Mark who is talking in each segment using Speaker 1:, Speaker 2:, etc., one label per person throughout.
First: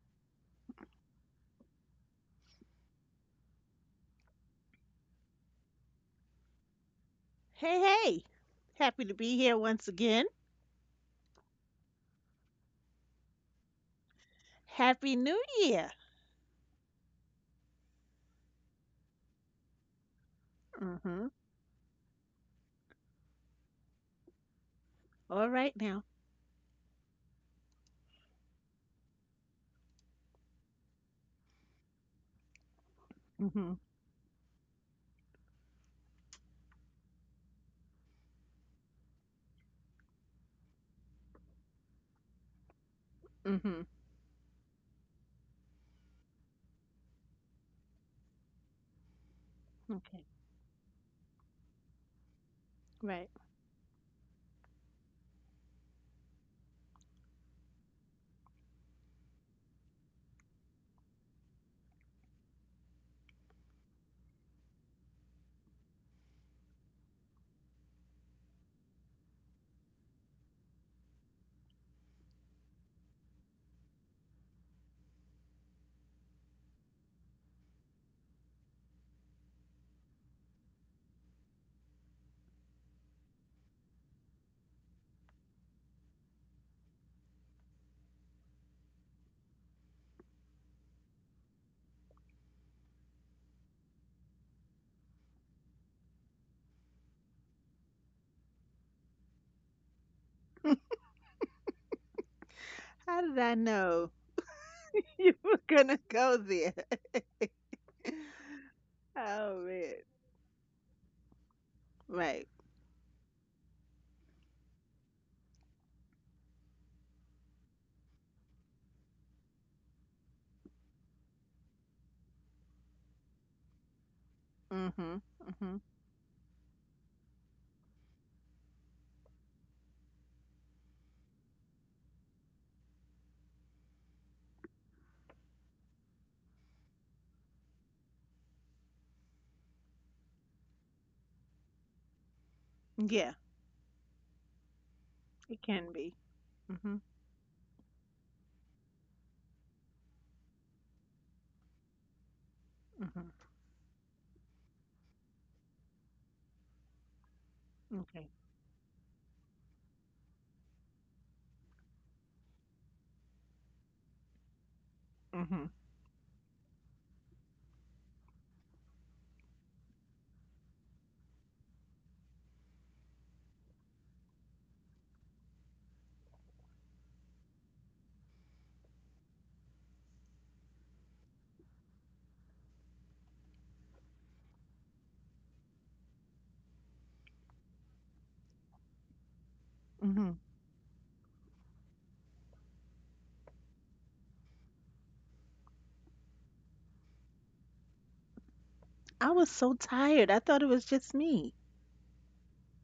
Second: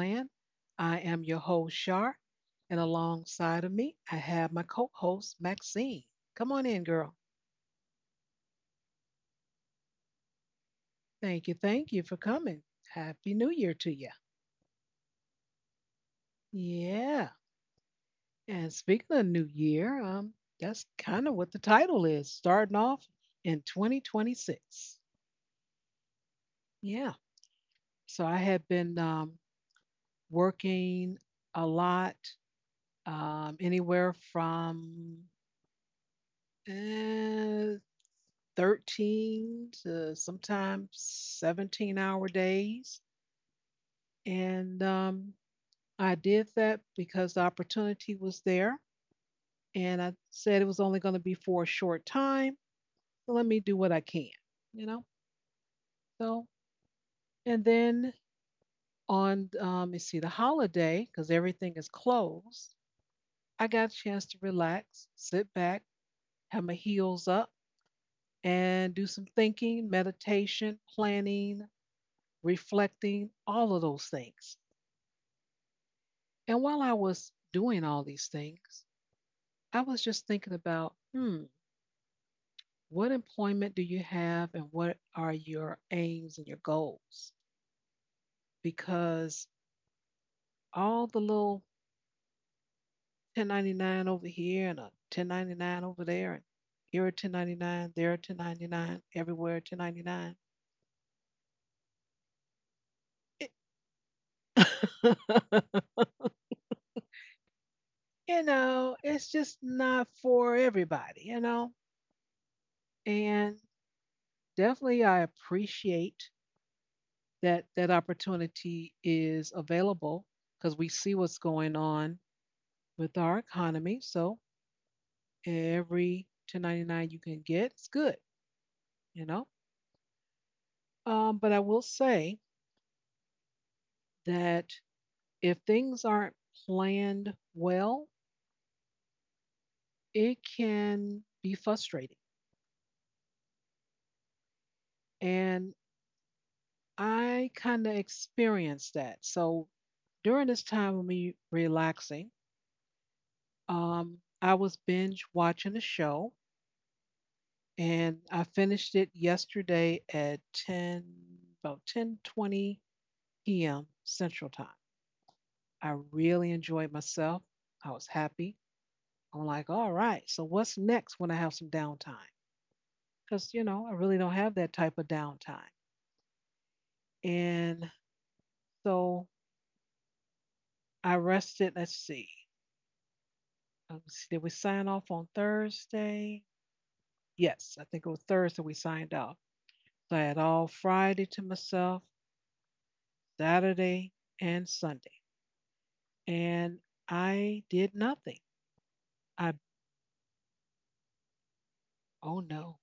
Speaker 1: land. I am your host, Shar, and alongside of me, I have my co host, Maxine. Come on in, girl.
Speaker 2: Hey, hey. Happy to be here once again.
Speaker 1: Thank you. Thank you for coming. Happy New Year to you.
Speaker 2: Happy New Year.
Speaker 1: Yeah. And speaking of New Year, that's kind
Speaker 2: Mm-hmm.
Speaker 1: of what the title is starting off in 2026.
Speaker 2: All right now.
Speaker 1: Yeah. So I have been working a lot,
Speaker 2: Mm-hmm.
Speaker 1: anywhere from uh, 13 to sometimes 17-hour days.
Speaker 2: Mm-hmm.
Speaker 1: And I did that because the opportunity was there. And I
Speaker 2: Okay.
Speaker 1: said it was only going to be for a short time.
Speaker 2: Right.
Speaker 1: So let me do what I can, you know? So, and then on, you see, the holiday, because everything is closed, I got a chance to relax, sit back, have my heels up, and do some thinking, meditation, planning, reflecting, all of those things. And while I was doing all these things, I was just thinking about, hmm, what employment do you have and what are your aims and your goals? Because all the little 1099 over here and a 1099 over there, and here a 1099, there a 1099, everywhere a 1099.
Speaker 2: How did I
Speaker 1: It,
Speaker 2: know you were gonna go there?
Speaker 1: you know, it's
Speaker 2: Oh
Speaker 1: just
Speaker 2: man.
Speaker 1: not for everybody, you know?
Speaker 2: Right.
Speaker 1: And definitely I appreciate that that opportunity is available because we see what's going on with our economy. So
Speaker 2: Mm-hmm. Mm-hmm.
Speaker 1: every 1099 you can get, it's good, you know. But I will say that if things aren't planned well, it can be frustrating.
Speaker 2: Yeah, it
Speaker 1: And
Speaker 2: can be. Mm-hmm.
Speaker 1: I kind of experienced that. So during this time of me relaxing,
Speaker 2: Mm-hmm.
Speaker 1: I was binge watching a show and
Speaker 2: Okay.
Speaker 1: I finished it yesterday at 10 about 10:20 p.m. Central Time.
Speaker 2: Mm-hmm.
Speaker 1: I really enjoyed myself. I was happy. I'm like, all right, so what's next when I have some downtime? Because, you know, I really don't have that type of downtime. And so I rested. Let's see. Did we sign off on Thursday? Yes, I think it was Thursday we signed off. So I
Speaker 2: Mm-hmm.
Speaker 1: had all Friday to myself, Saturday, and Sunday. And I did nothing.
Speaker 2: I was
Speaker 1: I,
Speaker 2: so tired. I thought it was just me.
Speaker 1: oh no.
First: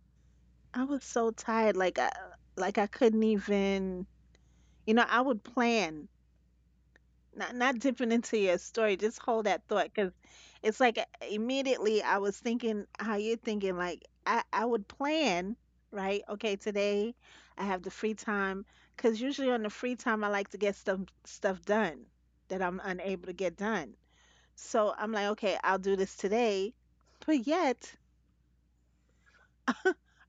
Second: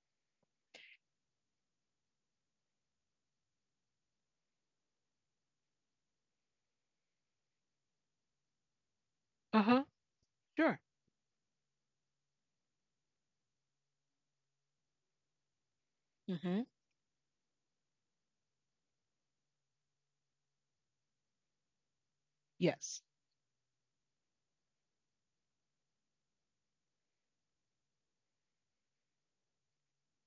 Speaker 2: I was so tired. Like I couldn't even. You know, I would plan. Not dipping into your story. Just hold
Speaker 1: Uh
Speaker 2: that
Speaker 1: huh.
Speaker 2: thought because it's
Speaker 1: Sure.
Speaker 2: like immediately I was thinking how you're thinking. Like I would plan, right? Okay,
Speaker 1: Hmm.
Speaker 2: today I have the free time, because usually on the free time I like to get stuff done that I'm
Speaker 1: Yes.
Speaker 2: unable to get done. So I'm like, okay, I'll do this today. But yet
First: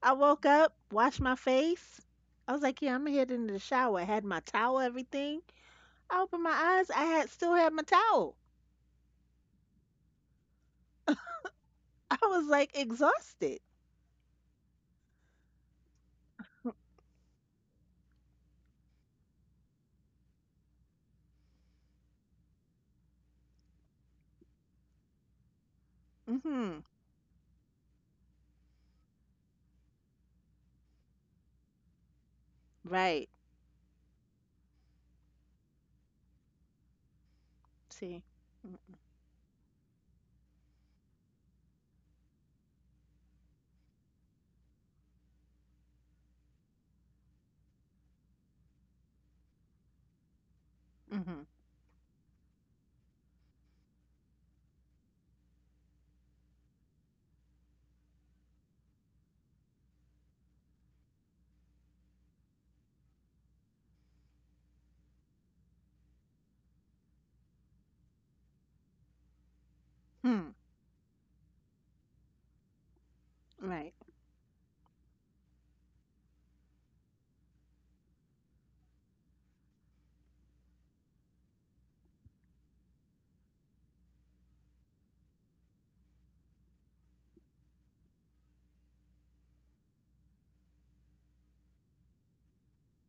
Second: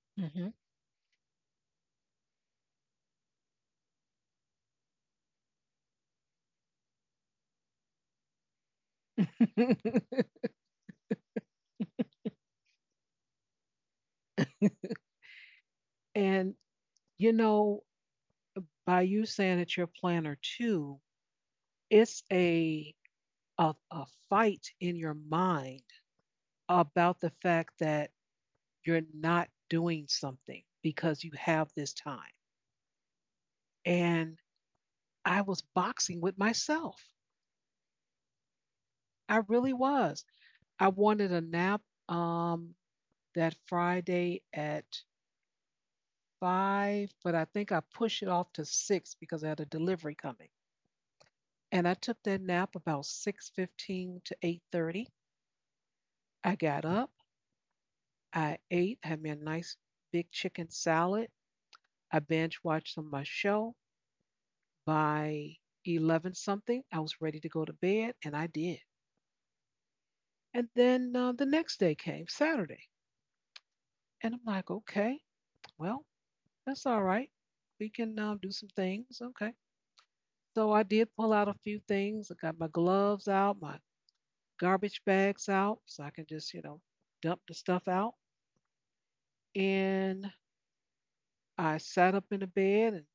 Speaker 2: I woke
Speaker 1: Mm-hmm.
Speaker 2: up, washed my face. I was like, yeah, I'm going to head into the shower. I had my towel, everything. I opened my eyes. I had still had my towel. I was like exhausted.
Speaker 1: And, you know, by you saying that you're a planner too, it's a fight in your mind
Speaker 2: Mhm.
Speaker 1: about the fact that you're not doing something because you have this time.
Speaker 2: Right.
Speaker 1: And I was boxing with myself.
Speaker 2: See.
Speaker 1: I really was. I wanted a nap um, that Friday at five, but I think I pushed it off to six because I had a delivery coming.
Speaker 2: Mhm.
Speaker 1: And I took that nap about 6:15 to 8:30. I got up, I ate, had me a nice big chicken salad. I binge watched some of my show. By 11 something, I was ready to go to bed, and I did.
Speaker 2: Hmm.
Speaker 1: And then the next day came, Saturday,
Speaker 2: Right.
Speaker 1: and I'm like, okay, well, that's all right. We can do some things, okay. So I did pull out a few things. I got my gloves out, my garbage bags out so I can just, you know, dump the stuff out. And I sat up in the bed and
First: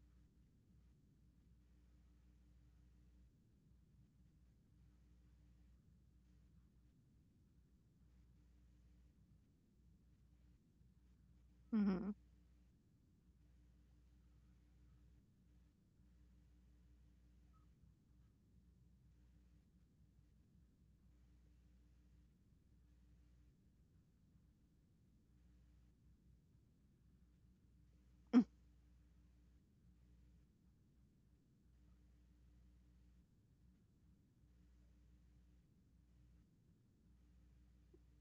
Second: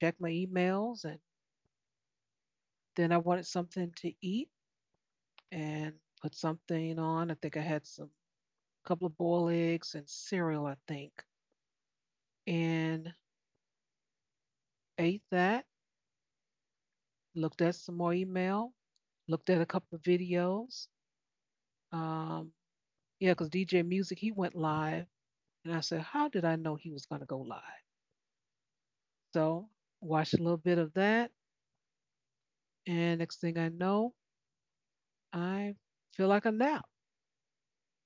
Speaker 1: checked my emails. And then I wanted something to eat and put something on. I think I had some couple of boiled eggs and cereal, I think,
Speaker 2: Mhm.
Speaker 1: and ate that. Looked at some more email. Looked at a couple of videos. Um, yeah, because DJ Music he went live, and I said, how did I know he was going to go live? So watched a little bit of that. And next thing I know, I feel like a nap.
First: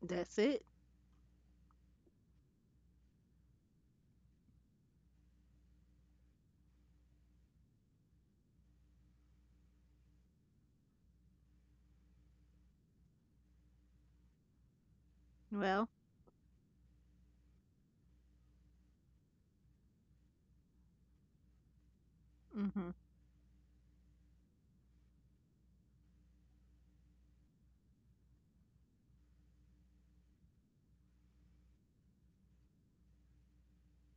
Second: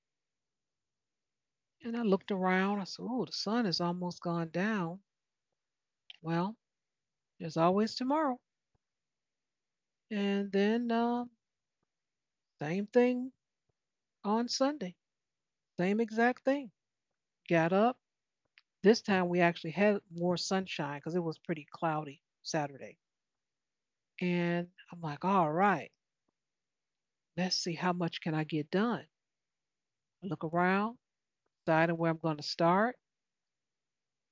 Speaker 2: That's it.
Speaker 1: And I looked around. I said, oh, the sun is almost gone down. Well, there's always tomorrow. And then same thing on Sunday, same
Speaker 2: Well.
Speaker 1: exact thing. Got up. This time we actually had more sunshine because it was pretty cloudy Saturday.
Speaker 2: Mhm.
Speaker 1: And I'm like, all right, let's see how much can I get done. I look around, deciding where I'm going to start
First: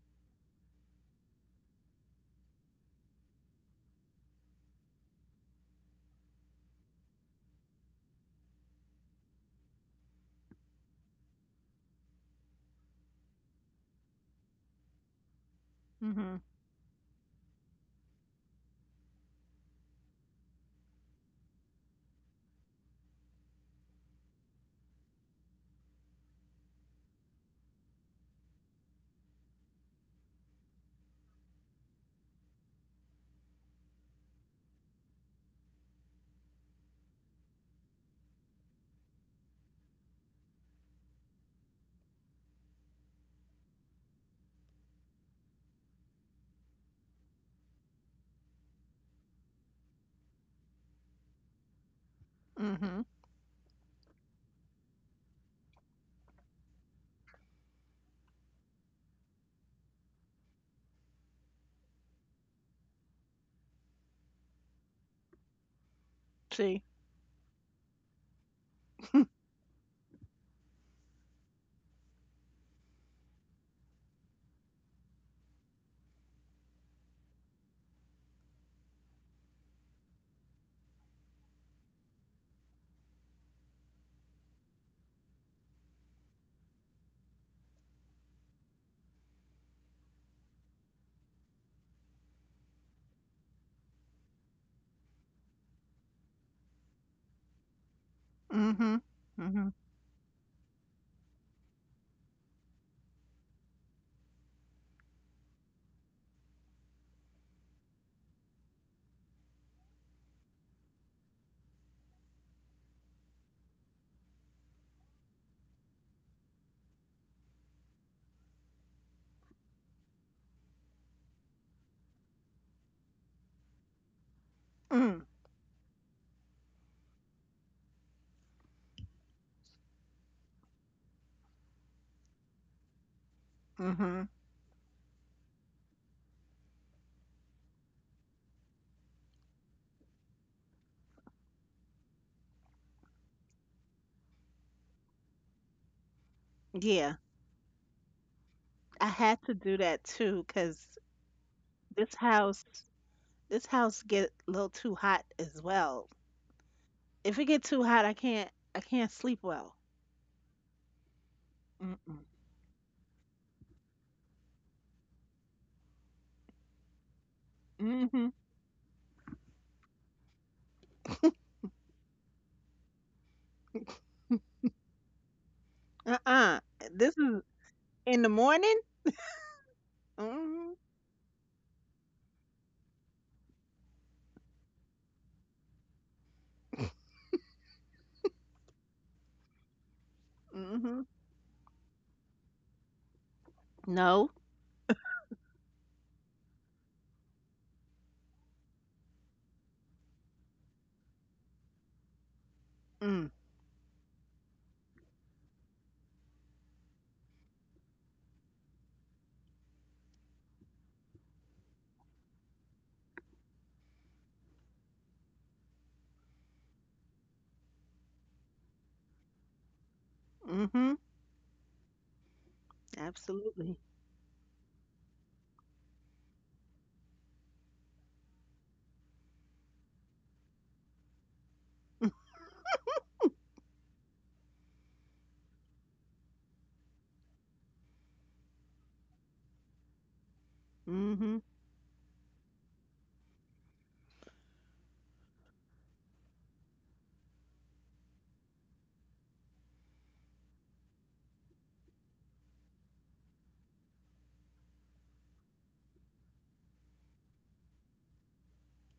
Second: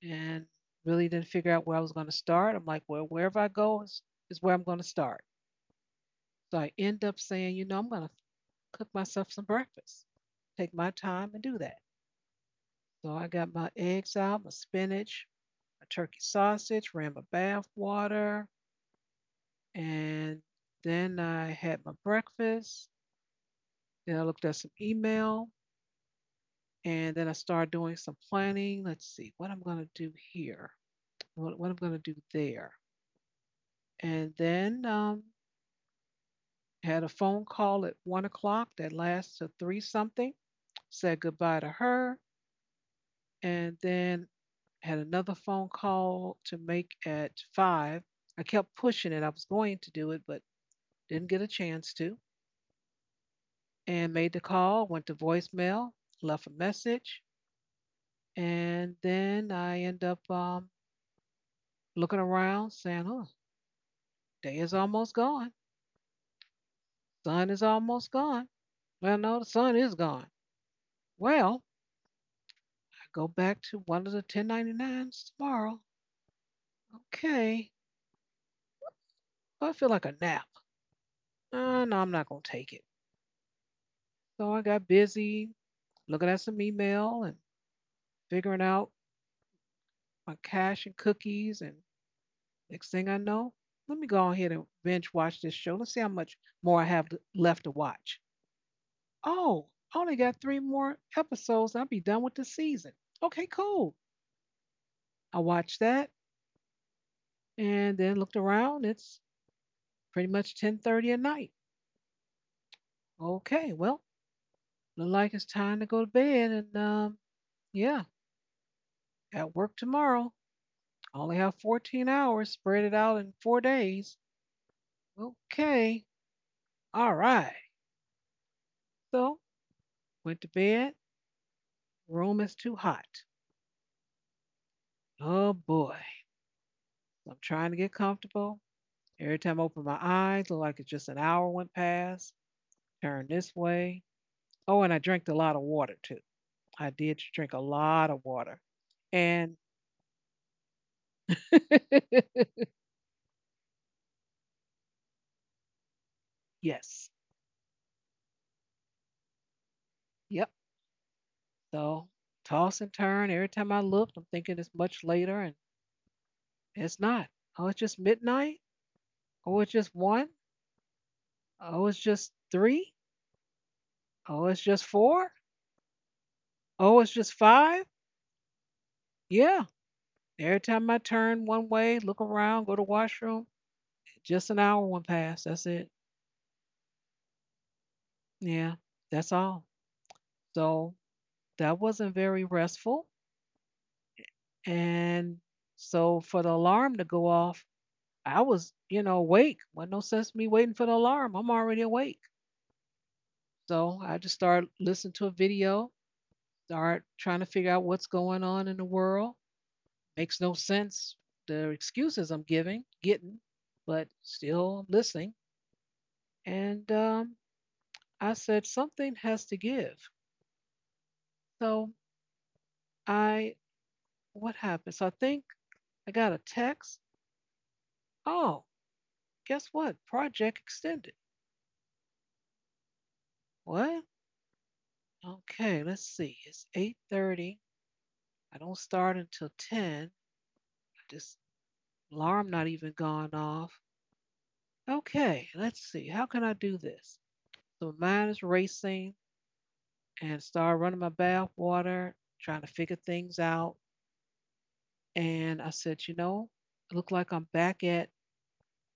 Speaker 1: and really didn't figure out where I was going to start. I'm like, well, wherever I go is where I'm going to start. So I end up saying, you know, I'm going to cook myself some breakfast, take my time and do that. So I got my eggs out, my spinach, my turkey
Speaker 2: Mhm.
Speaker 1: sausage, ran my bath water, and then I had my breakfast. Then I looked at some email, and then I started doing some planning. Let's see what I'm going to do here, what I'm going to do there. And then had a phone call at 1 o'clock that lasted till three something. Said goodbye to her, and then had another phone call to make at five. I kept pushing it. I was going to do it, but didn't get a chance to.
Speaker 2: Mhm.
Speaker 1: And made the call, went to voicemail, left a message, and then I end up looking around, saying, "Oh, day is almost gone.
Speaker 2: See.
Speaker 1: Sun is almost gone." Well, no, the sun is gone. Well, I go back to one of the 1099s tomorrow. Okay. Well, I feel like a nap. No, I'm not going to take it. So I got busy looking at some email and figuring out my cash and cookies. And next thing I know, let me go ahead and binge watch this show. Let's see how much more I have left to watch.
Speaker 2: Mhm. Mhm.
Speaker 1: Oh, I only got three more episodes. I'll be done with the season. Okay, cool. I watched that and then looked around. It's pretty much 10:30 at night. Okay, well, look like it's time to go to bed. And yeah, at work tomorrow. I only have 14 hours. Spread it out in 4 days.
Speaker 2: Mm.
Speaker 1: Okay. All right. So, went to bed. Room is too hot.
Speaker 2: Mhm.
Speaker 1: Oh boy. I'm trying to get comfortable. Every time I open my eyes, look like it's just an hour went past. Turn this way. Oh, and I drank a lot of water too. I
Speaker 2: Yeah.
Speaker 1: did drink a lot of water.
Speaker 2: I had to
Speaker 1: And
Speaker 2: do that too, cuz this house this house get a little too hot as well.
Speaker 1: yes,
Speaker 2: If it get too hot, I can't sleep well.
Speaker 1: yep. So
Speaker 2: Mm-mm.
Speaker 1: toss and turn. Every time I looked, I'm thinking it's much later and it's not. Oh, it's just
Speaker 2: Mhm.
Speaker 1: midnight. Oh, it's just one. Oh, it's just three. Oh, it's just four.
Speaker 2: Uh-uh.
Speaker 1: Oh, it's
Speaker 2: This
Speaker 1: just
Speaker 2: is
Speaker 1: five.
Speaker 2: in the morning?
Speaker 1: Yeah. Every
Speaker 2: Mhm.
Speaker 1: time I turn one way, look around, go to washroom, just an hour went past. That's it. Yeah. That's all. So
Speaker 2: Mhm.
Speaker 1: that wasn't very restful.
Speaker 2: No.
Speaker 1: And so for the alarm to go off, I was, you know, awake. Wasn't no sense me waiting for the alarm. I'm already awake.
Speaker 2: Mm.
Speaker 1: So I just started listening to a video, start trying to figure out what's going on in the world. Makes no sense. The excuses I'm giving, getting, but still listening. And I said, something has to give.
Speaker 2: Mhm.
Speaker 1: So I,
Speaker 2: Absolutely.
Speaker 1: what happened? So I think I got a text. Oh, guess what? Project extended. What? Okay, let's see. It's 8:30. I don't start until 10.
Speaker 2: Mhm.
Speaker 1: This alarm not even gone off. Okay, let's see. How can I do this? So mine is racing and started running my bath water, trying to figure things out. And I said, you know, it looked like I'm back at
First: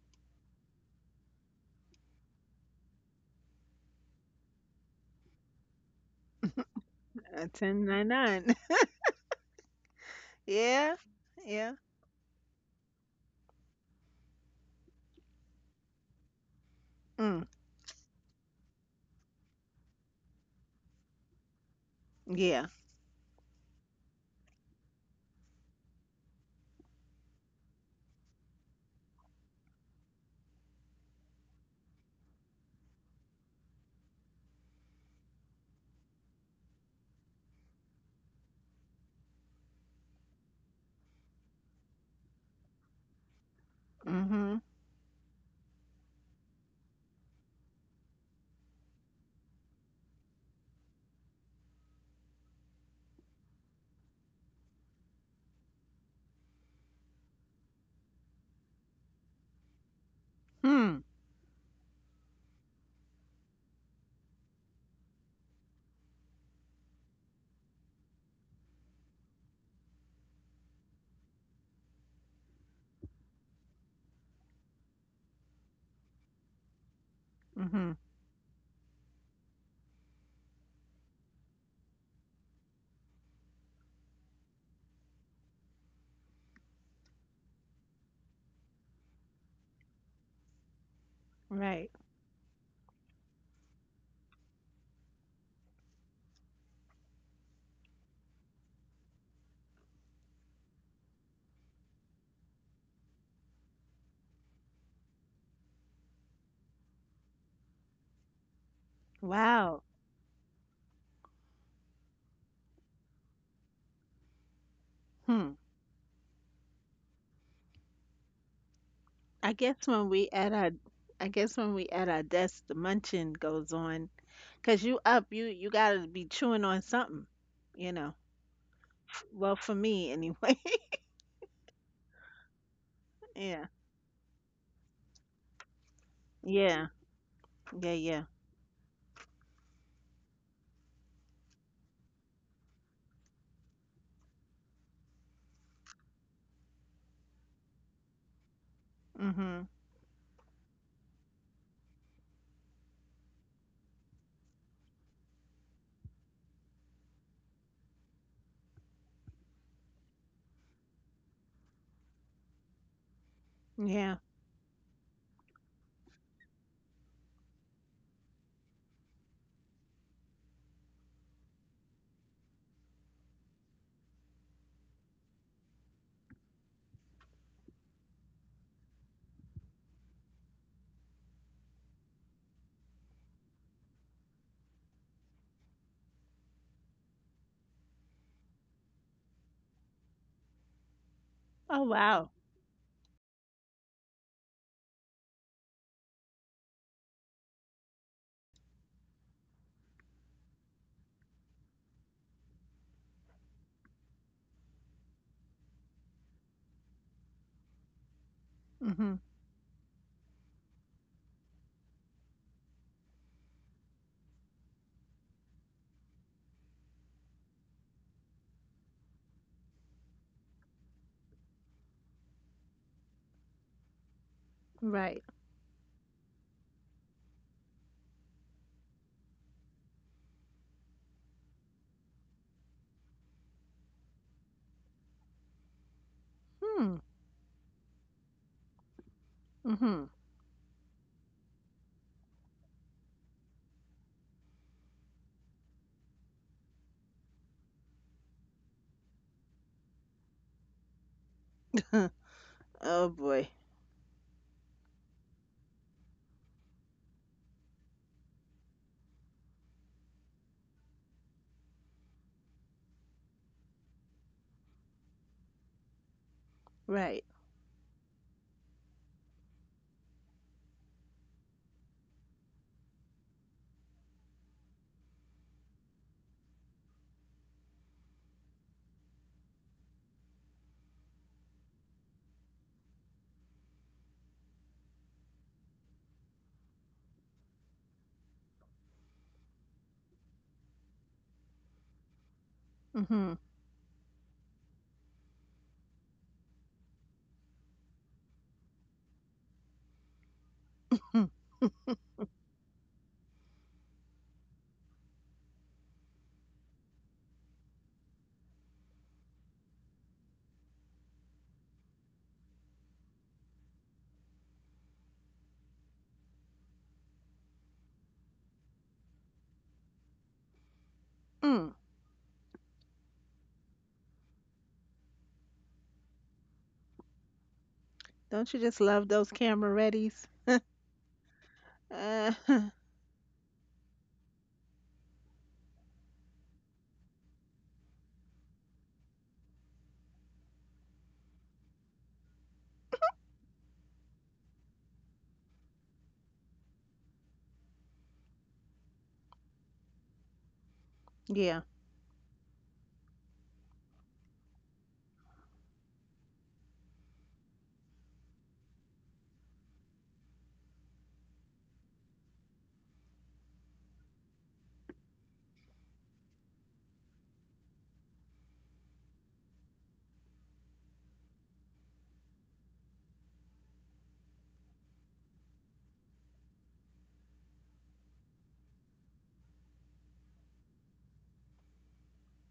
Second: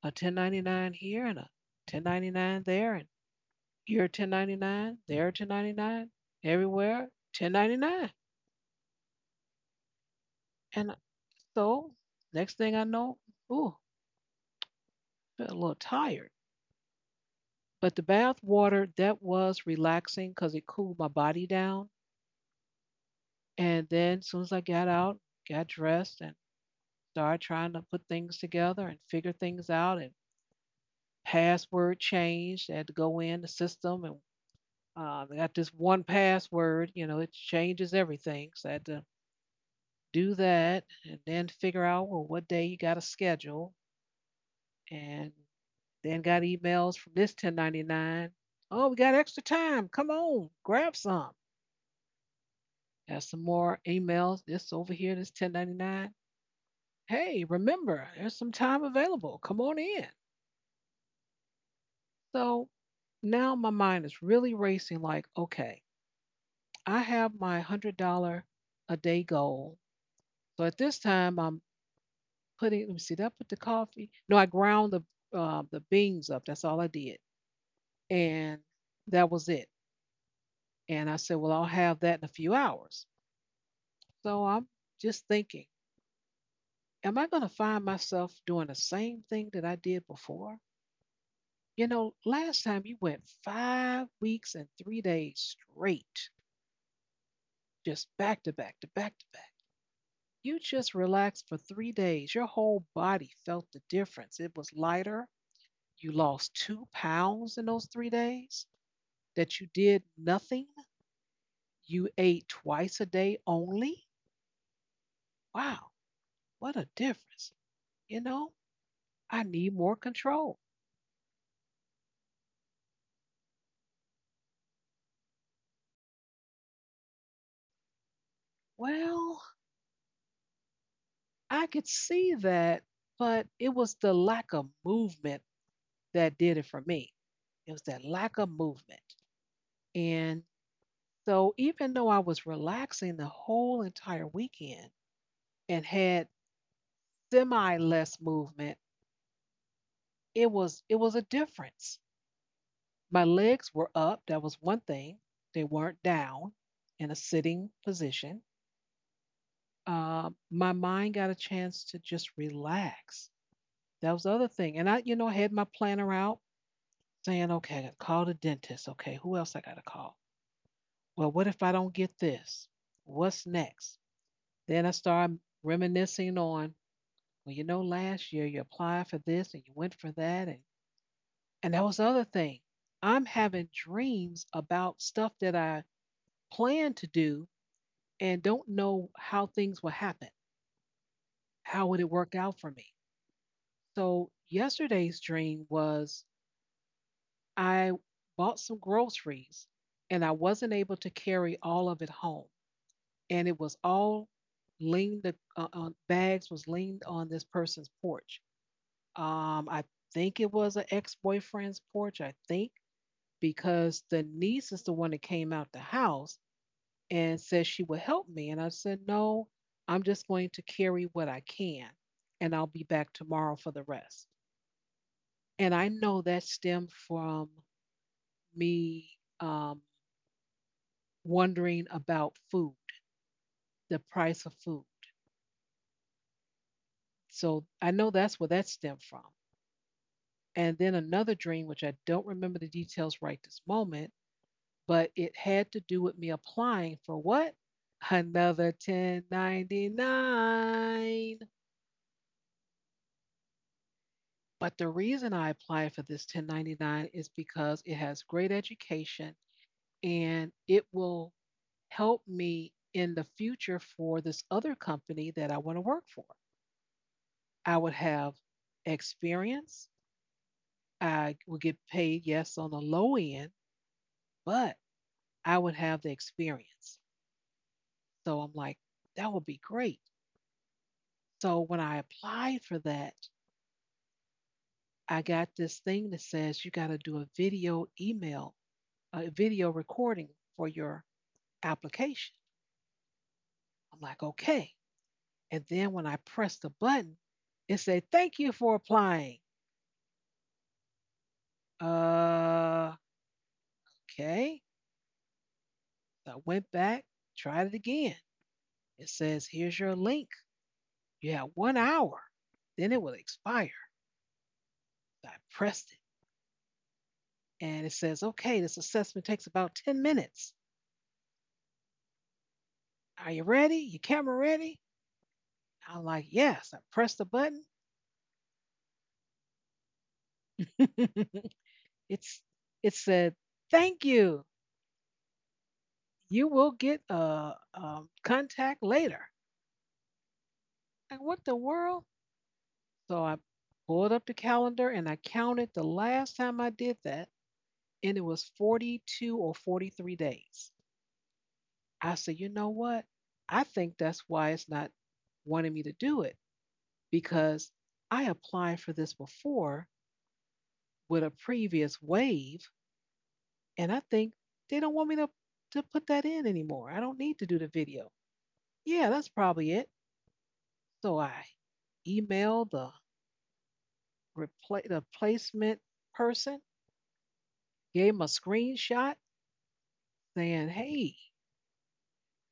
Speaker 1: a 1099 here and a 1099 there and here 1099, there 1099, everywhere
Speaker 2: A
Speaker 1: 1099.
Speaker 2: 1099.
Speaker 1: And
Speaker 2: Yeah. Yeah.
Speaker 1: so next thing I know, ooh, felt a little tired.
Speaker 2: Mm.
Speaker 1: But the bath water, that was relaxing because it cooled my body down.
Speaker 2: Yeah.
Speaker 1: And then as soon as I got out, got dressed and start trying to put things together and figure things out and password changed. They had to go in the system and they got this one password, you know, it changes everything. So I had to do that and then figure out, well, what day you got a schedule.
Speaker 2: Mhm.
Speaker 1: And then got emails from this 1099. Oh, we got extra time. Come on, grab some. Got some more emails. This over here, this 1099. Hey, remember, there's some time available. Come on in.
Speaker 2: Hmm.
Speaker 1: So now my mind is really racing like, okay, I have my $100 a day goal. So at this time, I'm putting, let me see, did I put the coffee? No, I ground the beans up. That's all I did.
Speaker 2: Mhm.
Speaker 1: And that was it. And I said, well, I'll have that in a few hours. So I'm just thinking, am I going to find myself doing the same thing that I did before? You
Speaker 2: Right.
Speaker 1: know, last time you went 5 weeks and 3 days straight, just back to back to back to back. You just relaxed for 3 days. Your whole body felt the difference. It was lighter. You lost 2 pounds in those 3 days that you
Speaker 2: Wow.
Speaker 1: did nothing. You ate twice a day only.
Speaker 2: Hmm.
Speaker 1: Wow, what a difference. You know, I
Speaker 2: I
Speaker 1: need
Speaker 2: guess
Speaker 1: more
Speaker 2: when we at
Speaker 1: control.
Speaker 2: our I guess when we at our desk, the munching goes on, 'cause you up you got to be chewing on something, you know.
Speaker 1: Well,
Speaker 2: Well, for me anyway.
Speaker 1: I could see that, but
Speaker 2: Yeah.
Speaker 1: it was the lack of movement that did it for
Speaker 2: Yeah.
Speaker 1: me. It was
Speaker 2: Yeah,
Speaker 1: that
Speaker 2: yeah.
Speaker 1: lack of movement. And so, even though I was relaxing the whole entire weekend, and had semi less movement,
Speaker 2: Mhm.
Speaker 1: it was a difference. My legs were up. That was one thing. They weren't down in a sitting position. My mind got a chance to just relax.
Speaker 2: Yeah.
Speaker 1: That was the other thing. And I, you know, had my planner out saying, okay, I got to call the dentist. Okay, who else I got to call? Well, what if I don't get this? What's next? Then I started reminiscing on, well, you know, last year you applied for this and you went for that and that was the other thing. I'm having dreams about stuff that I plan to do and don't know how things will happen.
Speaker 2: Oh
Speaker 1: How would it
Speaker 2: wow.
Speaker 1: work out for me? So, yesterday's dream was I bought some groceries and I wasn't able to carry all of it home. And it was all leaned the on bags was leaned on this person's porch.
Speaker 2: Mhm.
Speaker 1: I think it was an ex-boyfriend's porch, I think, because the niece is the one that came out the house and said she would help me. And I said, "No, I'm just going to carry what I can and I'll be back tomorrow for the rest."
Speaker 2: Right.
Speaker 1: And I know that stemmed from me um, wondering about food, the price of food.
Speaker 2: Hmm.
Speaker 1: So I know that's where that stemmed from.
Speaker 2: Mhm.
Speaker 1: And then another dream, which I don't remember the details right this moment, but it had to do with me applying for what? Another 1099.
Speaker 2: Oh boy.
Speaker 1: But the reason I applied for this 1099 is because it has great education and it will help me in the future for this other company that I want to work for.
Speaker 2: Right.
Speaker 1: I would have experience. I would get paid, yes, on the low end, but I would have the experience. So I'm like, that would be great. So when I applied for that, I got this thing that says you got to do a video email, a video recording for your application.
Speaker 2: Mm-hmm.
Speaker 1: I'm like, okay. And then when I press the button, it said, "Thank you for applying."
Speaker 2: Mm.
Speaker 1: Uh, okay. So I went back, tried it again. It says, "Here's your link. You have 1 hour, then it will expire." So I pressed it and it says, "Okay, this assessment takes about 10 minutes.
Speaker 2: Mm.
Speaker 1: Are you ready? Your camera ready?" I'm like, yes. I pressed the button.
Speaker 2: Don't you just love those camera readies? Uh,
Speaker 1: it's it said, "Thank you. You will get a, contact later." Like, what the world? So I pulled up the calendar and I counted the last time I did that, and it was 42 or 43 days.
Speaker 2: yeah.
Speaker 1: I said, you know what? I think that's why it's not wanting me to do it because I applied for this before with a previous wave, and I think they don't want me to put that in anymore. I don't need to do the video. Yeah, that's probably it. So I emailed the the placement person, gave him a screenshot saying, "Hey,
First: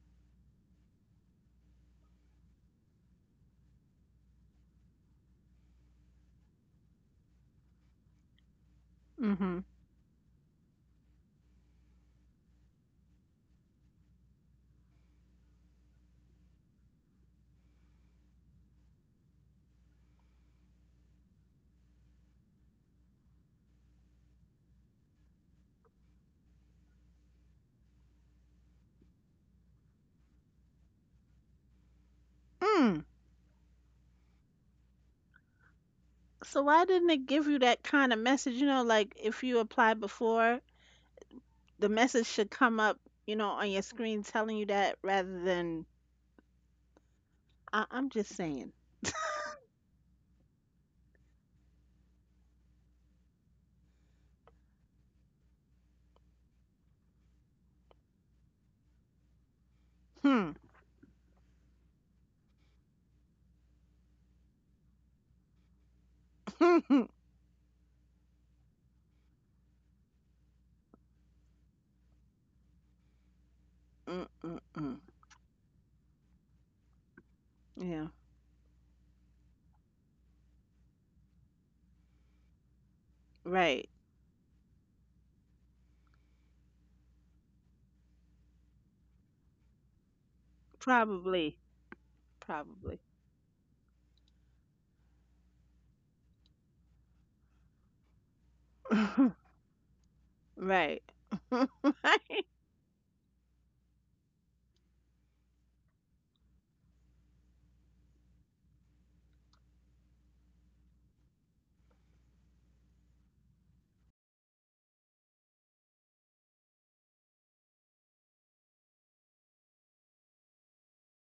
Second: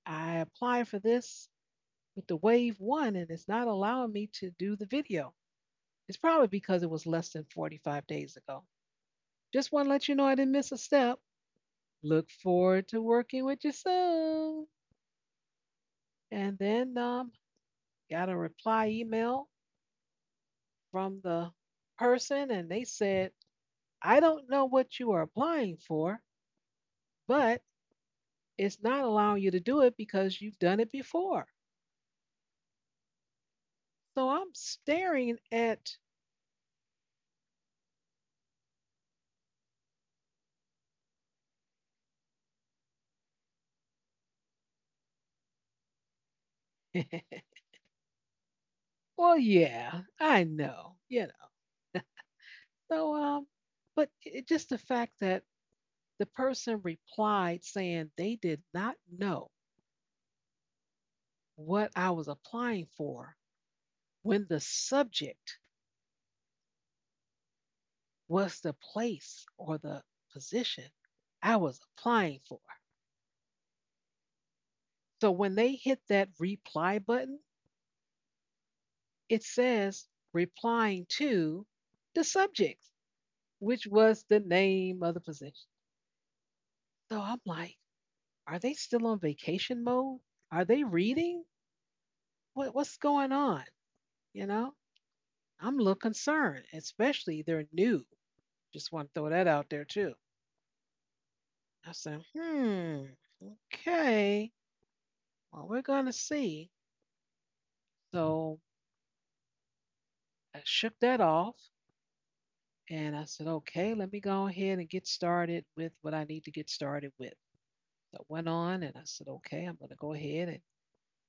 Speaker 1: I applied for this with the Wave One, and it's not allowing me to do the video. It's probably because it was less than 45 days ago.
Speaker 2: Mm-hmm.
Speaker 1: Just want to let you know I didn't miss a step. Look forward to working with you soon." And then got a reply email from the person, and they said, "I don't know what you are applying for, but it's not allowing you to do it because you've done it before."
Speaker 2: Mm.
Speaker 1: So I'm staring at,
Speaker 2: So why didn't it give you that kind of message? You know, like if you applied before, the message should come up, you know, on your screen telling you that rather than I'm just saying.
Speaker 1: well, yeah, I know, you know. So, but it, just the fact that the person replied saying they did not know
Speaker 2: Hmm.
Speaker 1: what I was applying for when the subject was the place or the position I was applying for.
Speaker 2: Mm, mm, mm.
Speaker 1: So when they hit that reply button,
Speaker 2: Yeah.
Speaker 1: it says replying to the subject,
Speaker 2: Right.
Speaker 1: which was the name of the position. So I'm like, are they still on vacation mode? Are they reading?
Speaker 2: Probably.
Speaker 1: What's
Speaker 2: Probably.
Speaker 1: going on? You know, I'm a little concerned, especially they're new. Just want to throw that out there too.
Speaker 2: Right.
Speaker 1: I said,
Speaker 2: Right.
Speaker 1: hmm, okay, well, we're going to see. So I shook that off and I said, okay, let me go ahead and get started with what I need to get started with. So I went on and I said, okay, I'm going to go ahead and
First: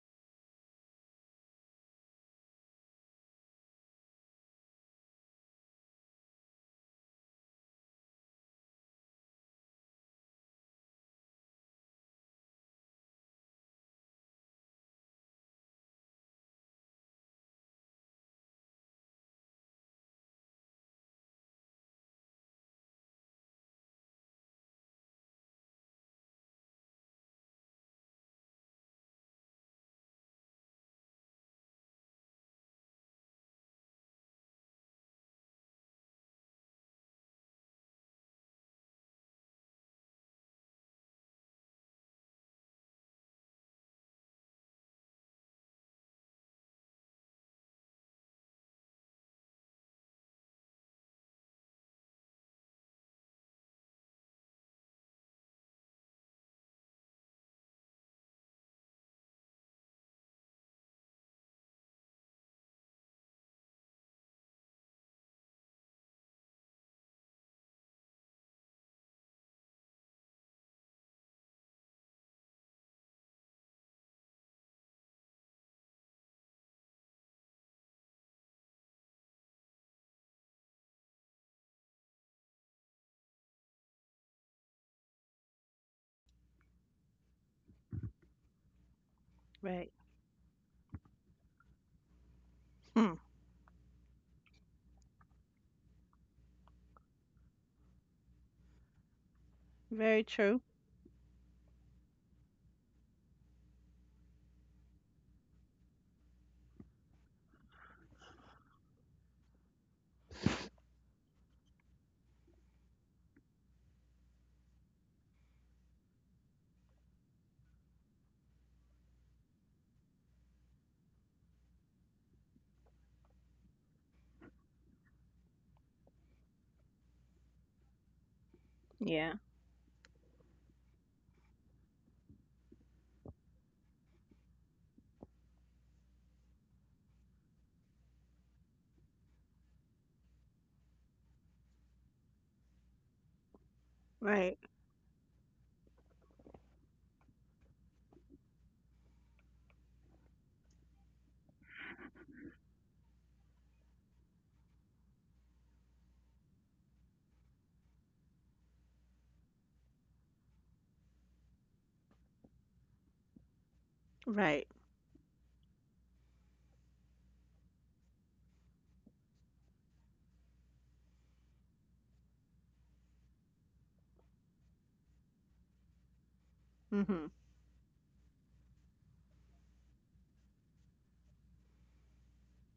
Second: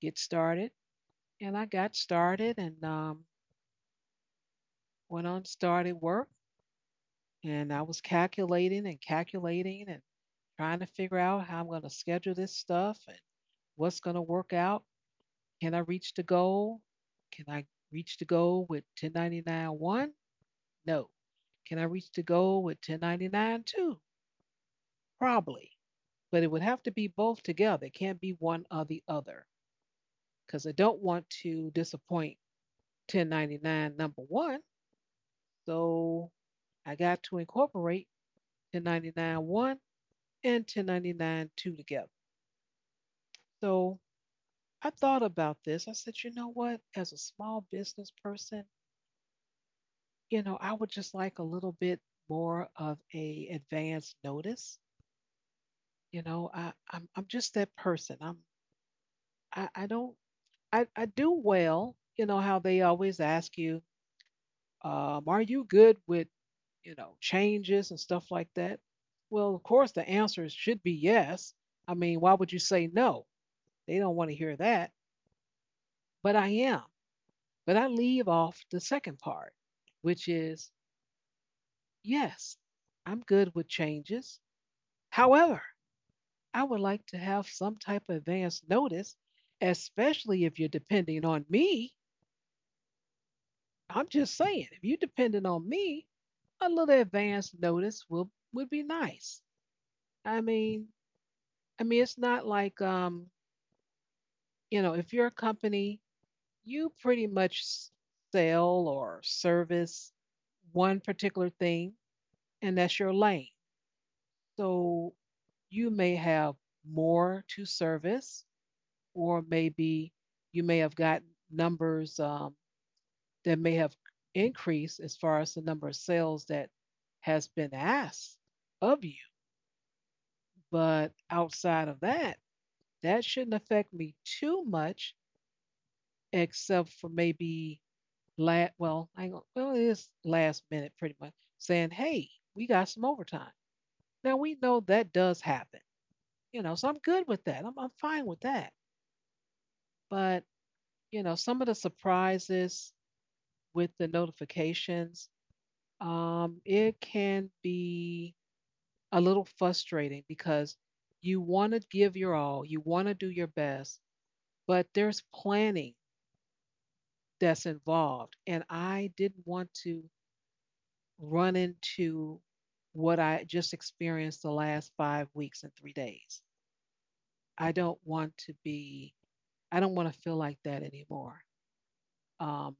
Speaker 1: get started. And I got started and went on, started work, and I was calculating and calculating and trying to figure out how I'm going to schedule this stuff and what's going to work out. Can I reach the goal? Can I reach the goal with 1099-1? No. Can I reach the goal with 1099-2? Probably. But it would have to be both together. It can't be one or the other because I don't want to disappoint 1099 number one. So I got to incorporate 1099-1 and 1099-2 together. So I thought about this. I said, you know what? As a small business person, you know, I would just like a little bit more of a advance notice. You know, I'm just that person. I'm I don't I do well. You know how they always ask you, are you good with, you know, changes and stuff like that? Well, of course the answer should be yes. I mean, why would you say no? They don't want to hear that. But I am. But I leave off the second part, which is yes, I'm good with changes. However, I would like to have some type of advance notice,
Speaker 2: Right.
Speaker 1: especially if you're depending on me.
Speaker 2: Hmm.
Speaker 1: I'm just saying, if you're depending on me, a little advance notice will would be nice.
Speaker 2: Very
Speaker 1: I
Speaker 2: true.
Speaker 1: mean, I mean, it's not like you know, if you're a company, you pretty much sell or service one particular thing and that's your lane. So you may have more to service, or maybe you may have gotten numbers that may have increased as far as the number of sales that has been asked of you.
Speaker 2: Yeah.
Speaker 1: But outside of that, that shouldn't affect me too much, except for maybe last, well, I well, it is last minute pretty much saying, hey, we got some overtime. Now we
Speaker 2: Right.
Speaker 1: know that does happen. You know, so I'm good with that. I'm fine with that. But, you know, some of the surprises with the notifications, it can be a little frustrating because you want to give your all, you want to do your best,
Speaker 2: Right.
Speaker 1: but there's planning that's involved. And I didn't want to run into what I just experienced the last 5 weeks and 3 days.
Speaker 2: Mm-hmm.
Speaker 1: I don't want to be, I don't want to feel like that anymore. Um,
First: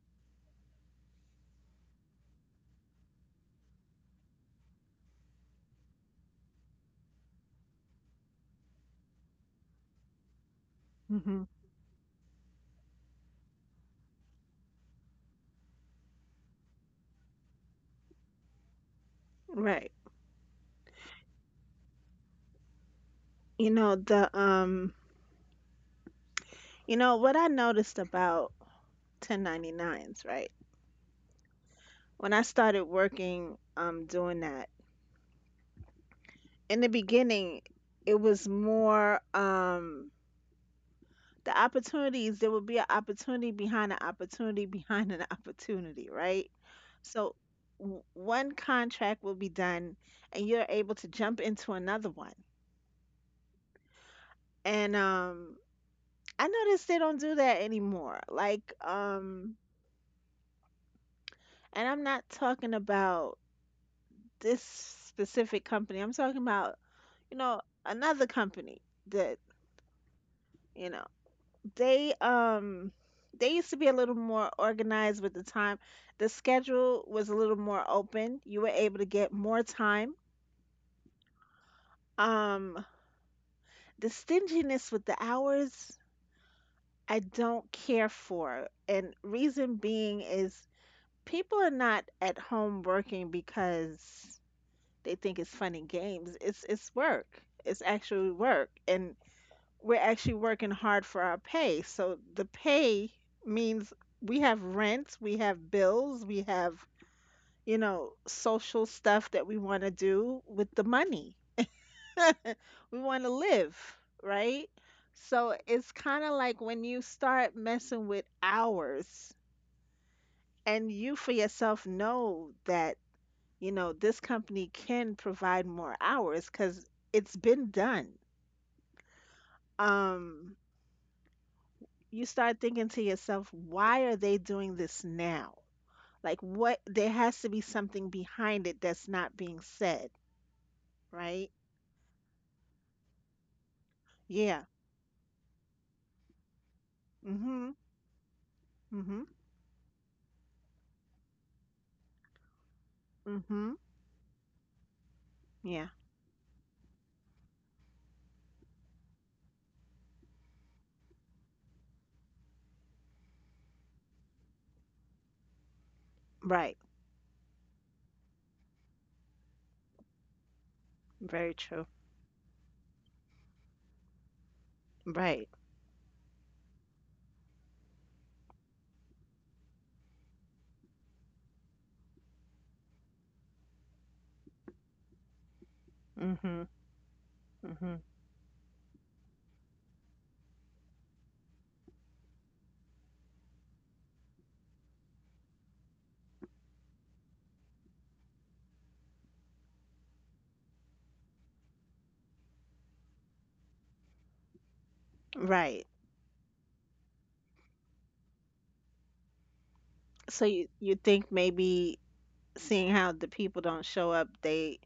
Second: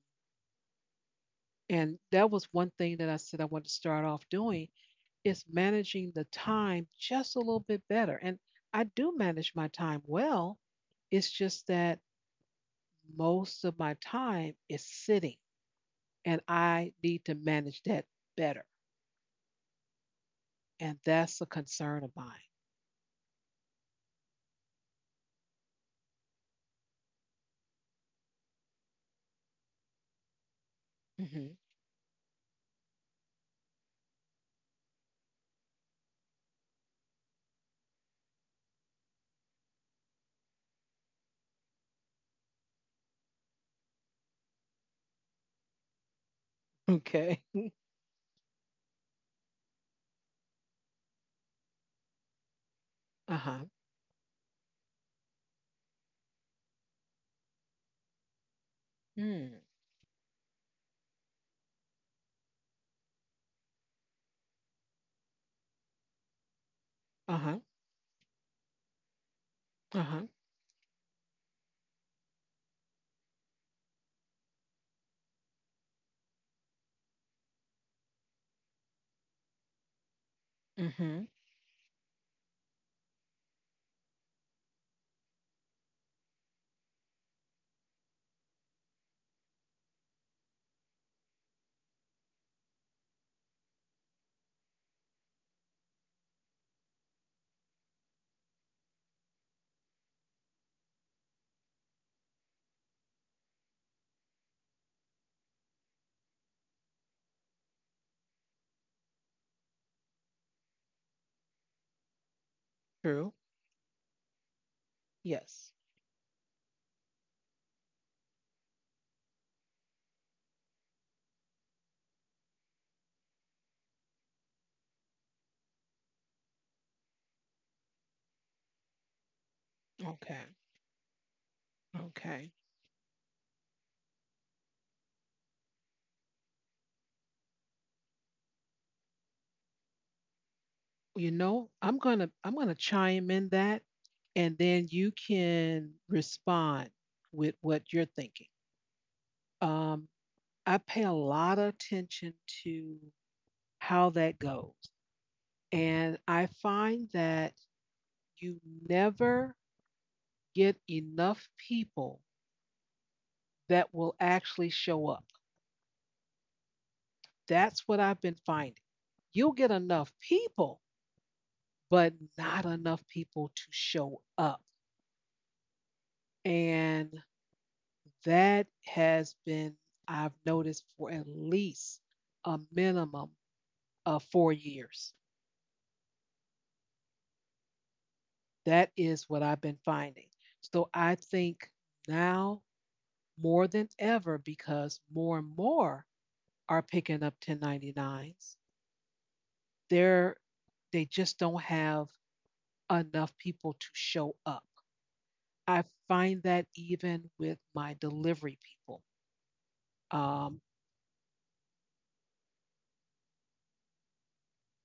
Speaker 1: And that was one thing that I said I wanted to start off doing is managing the time just a little bit better. And I do manage my time well. It's
Speaker 2: Mm-hmm.
Speaker 1: just that most of my time is sitting and I need to manage that better.
Speaker 2: Right.
Speaker 1: And that's a concern of mine.
Speaker 2: You know, the you know what I noticed about 1099s, right?
Speaker 1: Mhm.
Speaker 2: When I started working doing that, in the beginning it was more the opportunities, there would be an opportunity behind an opportunity behind an opportunity, right? So
Speaker 1: Okay.
Speaker 2: one contract will be done and you're able to jump into another one.
Speaker 1: Uh huh.
Speaker 2: And I noticed they don't do that anymore.
Speaker 1: Mm.
Speaker 2: And I'm not talking about this specific company. I'm talking about, you
Speaker 1: Uh huh.
Speaker 2: know, another company that,
Speaker 1: Uh huh.
Speaker 2: you know, they um they used to be a little more organized with the time. The schedule was a little more open. You were able to get more time.
Speaker 1: Mhm.
Speaker 2: Um the stinginess with the hours, I don't care for. And reason being is, people are not at home working because they think it's fun and games. It's work. It's actually work, and we're actually working hard for our pay. So the pay means we have rent, we have bills, we have, you know, social stuff that we want to do with the money. We want to
Speaker 1: True.
Speaker 2: live, right? So
Speaker 1: Yes.
Speaker 2: it's kind of like, when you start messing with hours and you for yourself know that, you know, this company can provide more hours because it's been done.
Speaker 1: Okay.
Speaker 2: um you
Speaker 1: Okay.
Speaker 2: start thinking to yourself, why are they doing this now? Like, what, there has to be something behind it that's not being said,
Speaker 1: You
Speaker 2: right?
Speaker 1: know, I'm gonna chime in that and
Speaker 2: Yeah.
Speaker 1: then you can respond with
Speaker 2: Mhm.
Speaker 1: what you're thinking.
Speaker 2: Mhm.
Speaker 1: Um, I pay a lot of attention to
Speaker 2: Mhm.
Speaker 1: how that goes.
Speaker 2: Yeah.
Speaker 1: And I find that you never get enough people that will actually show up.
Speaker 2: Right.
Speaker 1: That's what I've been finding. You'll get enough people
Speaker 2: Very true.
Speaker 1: but not enough people to show up.
Speaker 2: Right.
Speaker 1: And that has been, I've noticed, for at least a minimum of 4 years.
Speaker 2: Mhm. Mhm.
Speaker 1: That is what I've been finding. So I think now more than ever, because more and more are picking up 1099s, they're, they just don't have enough people to show up.
Speaker 2: right
Speaker 1: I find that even with my delivery people.
Speaker 2: so
Speaker 1: Um,
Speaker 2: you think maybe, seeing how the people don't show up,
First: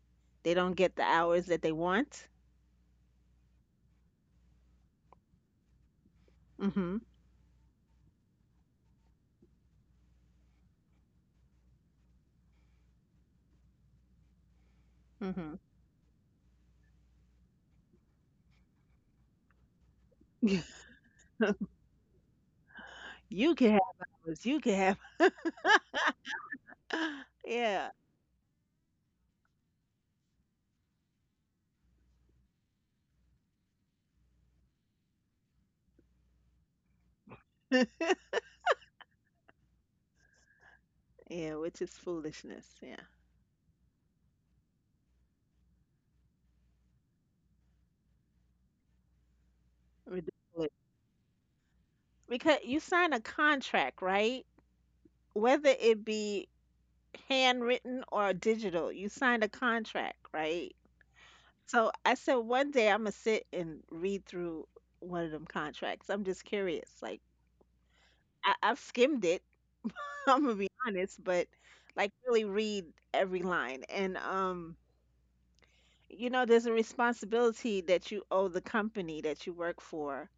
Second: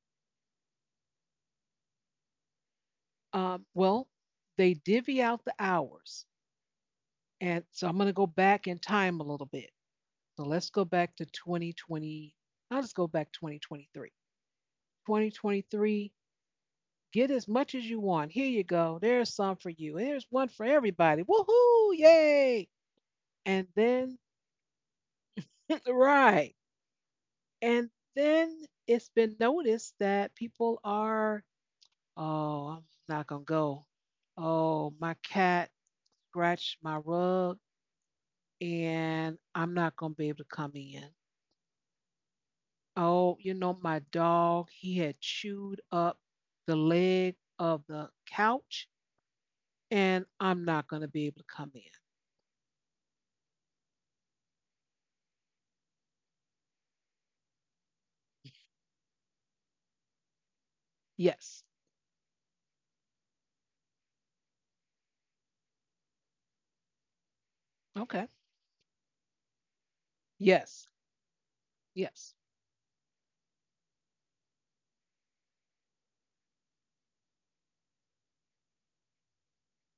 Speaker 2: they don't get the hours that they want?
Speaker 1: well, they divvy out the hours.
Speaker 2: Mhm.
Speaker 1: And so I'm going to go back in time a little bit. So let's go back to 2020. I'll just go back 2023.
Speaker 2: Mhm.
Speaker 1: 2023, get as much as you want. Here you go. There's some for you. There's one for everybody. Woohoo! Yay!
Speaker 2: You
Speaker 1: And
Speaker 2: can have
Speaker 1: then,
Speaker 2: hours, you can have.
Speaker 1: right.
Speaker 2: Yeah.
Speaker 1: And then it's been noticed that people are, oh, I'm not going to go. Oh, my cat scratched my rug and I'm not going to be able to come in.
Speaker 2: Yeah, which is foolishness. Yeah.
Speaker 1: Oh, you know, my dog, he had chewed up the leg of the couch, and I'm
Speaker 2: Ridiculous.
Speaker 1: not going to be able to come in.
Speaker 2: Because you sign a contract, right? Whether it be handwritten or digital, you signed a contract, right?
Speaker 1: Yes.
Speaker 2: So I said, one day I'm gonna sit and read through one of them contracts. I'm just curious. Like
Speaker 1: Okay.
Speaker 2: I've skimmed it. I'm gonna be
Speaker 1: Yes.
Speaker 2: honest, but like really
Speaker 1: Yes.
Speaker 2: read every line. And You know, there's a responsibility that you owe the company that you work for.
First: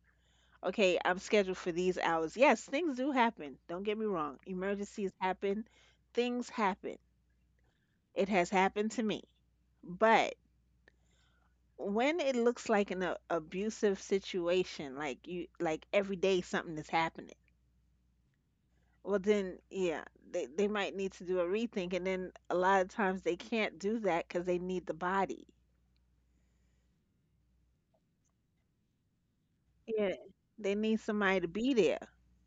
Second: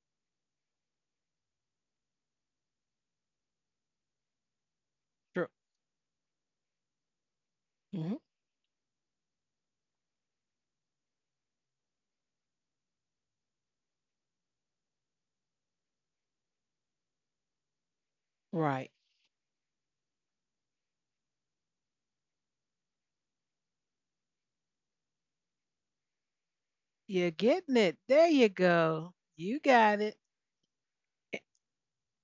Speaker 2: Okay, I'm scheduled for these hours. Yes, things do happen. Don't get me wrong. Emergencies
Speaker 1: True.
Speaker 2: happen, things happen.
Speaker 1: Hmm.
Speaker 2: It has happened to me. But when it looks like an abusive situation, like like every day something is happening,
Speaker 1: Right.
Speaker 2: well, then, yeah, they might need to do a rethink. And then a lot of times they can't do that because they need the body.
Speaker 1: You're getting it. There you go. You
Speaker 2: Yeah,
Speaker 1: got it.
Speaker 2: they need somebody to be there.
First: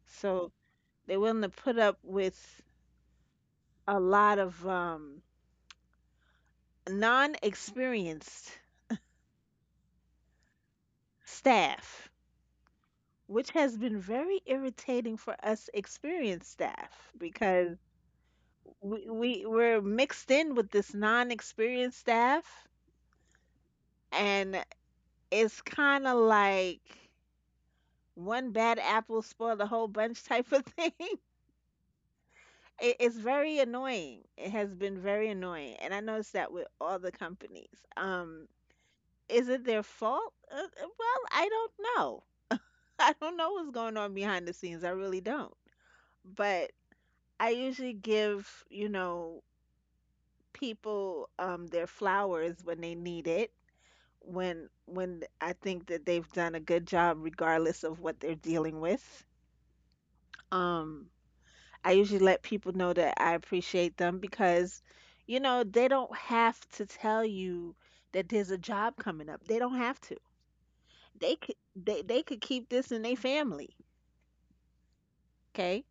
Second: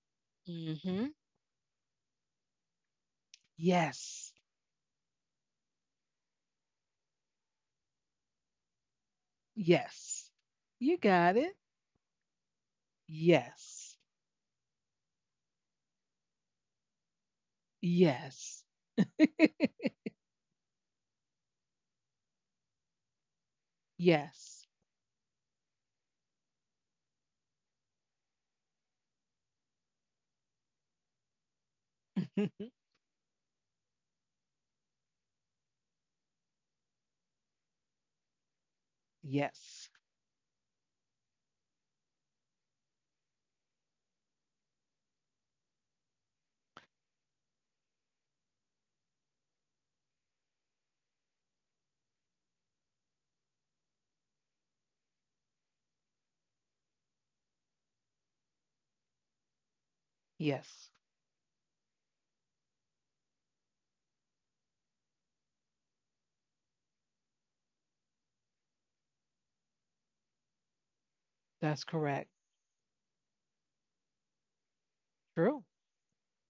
Speaker 2: So
Speaker 1: Mm-hmm.
Speaker 2: they're willing to put up with a
Speaker 1: Yes.
Speaker 2: lot of non-experienced
Speaker 1: Yes. You got it.
Speaker 2: staff, which
Speaker 1: Yes.
Speaker 2: has been very irritating for us experienced staff, because
Speaker 1: Yes.
Speaker 2: we, we we're mixed in with this non-experienced staff,
Speaker 1: Yes.
Speaker 2: and it's kind of like one bad apple spoiled the whole bunch type of thing. It's very annoying. It has been very annoying, and I noticed that with all the companies. Um,
Speaker 1: yes.
Speaker 2: is it their fault? Well, I don't know. I don't know what's going on behind the scenes. I really don't. But I usually give, you know, people their flowers when they need it, when I think that they've done a good job regardless of what they're dealing with.
Speaker 1: Yes.
Speaker 2: Um I usually let people know that I appreciate them because, you know, they don't have to tell you that there's a job coming up. They don't have to.
Speaker 1: That's
Speaker 2: They could
Speaker 1: correct.
Speaker 2: they they could keep this in their family.
Speaker 1: True.
Speaker 2: Okay?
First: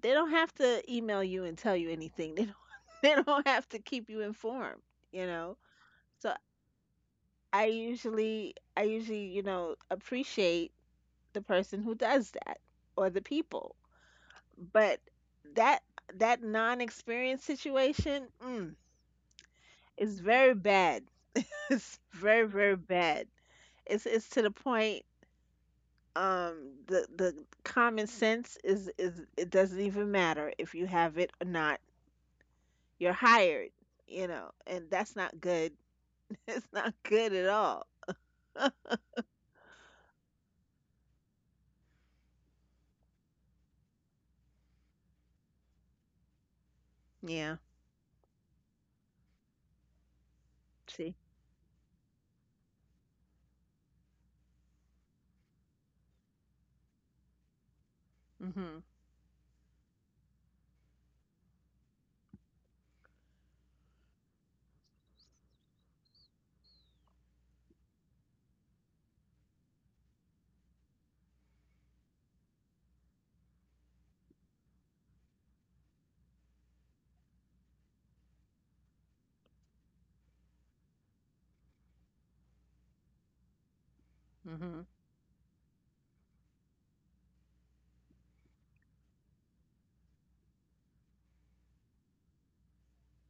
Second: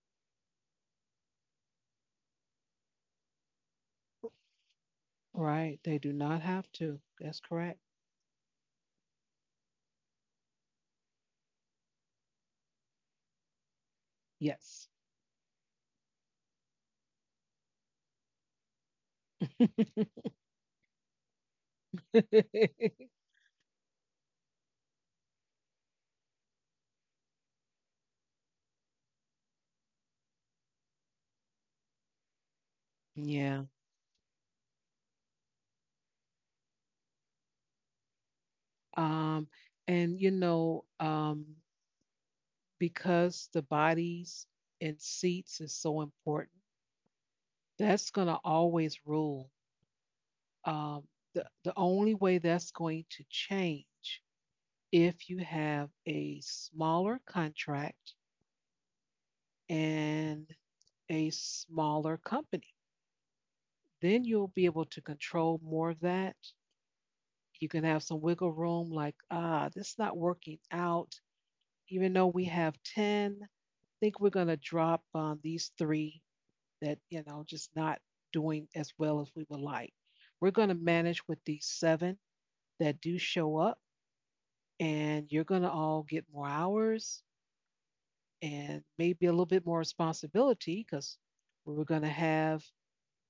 Speaker 2: They don't have to email you and tell you anything. They don't they don't have to keep you informed, you know.
Speaker 1: Right. They do
Speaker 2: So
Speaker 1: not have to. That's
Speaker 2: I
Speaker 1: correct.
Speaker 2: usually I usually, you know, appreciate the person who does that, or the people.
Speaker 1: Yes.
Speaker 2: But that that non-experience situation, is very bad. It's very, very bad. It's to the point, um the common sense, is it doesn't even matter if you have it or not, you're
Speaker 1: Yeah.
Speaker 2: hired, you know, and that's not good. It's not good at all.
Speaker 1: Um, and you know, because the bodies and seats is so important,
Speaker 2: Yeah.
Speaker 1: that's gonna always rule. Um,
Speaker 2: See.
Speaker 1: the only way that's going to change if you have a smaller contract
Speaker 2: Mhm.
Speaker 1: and a smaller company, then you'll be able to control more of that. You can have some wiggle room, like, this is not working out. Even though we have 10, I think we're going to drop on these three that, you know, just not doing as well as we would like. We're going to manage with these seven that do show up,
Speaker 2: Mhm.
Speaker 1: and you're going to all get more hours and maybe a little bit more responsibility because we were going to have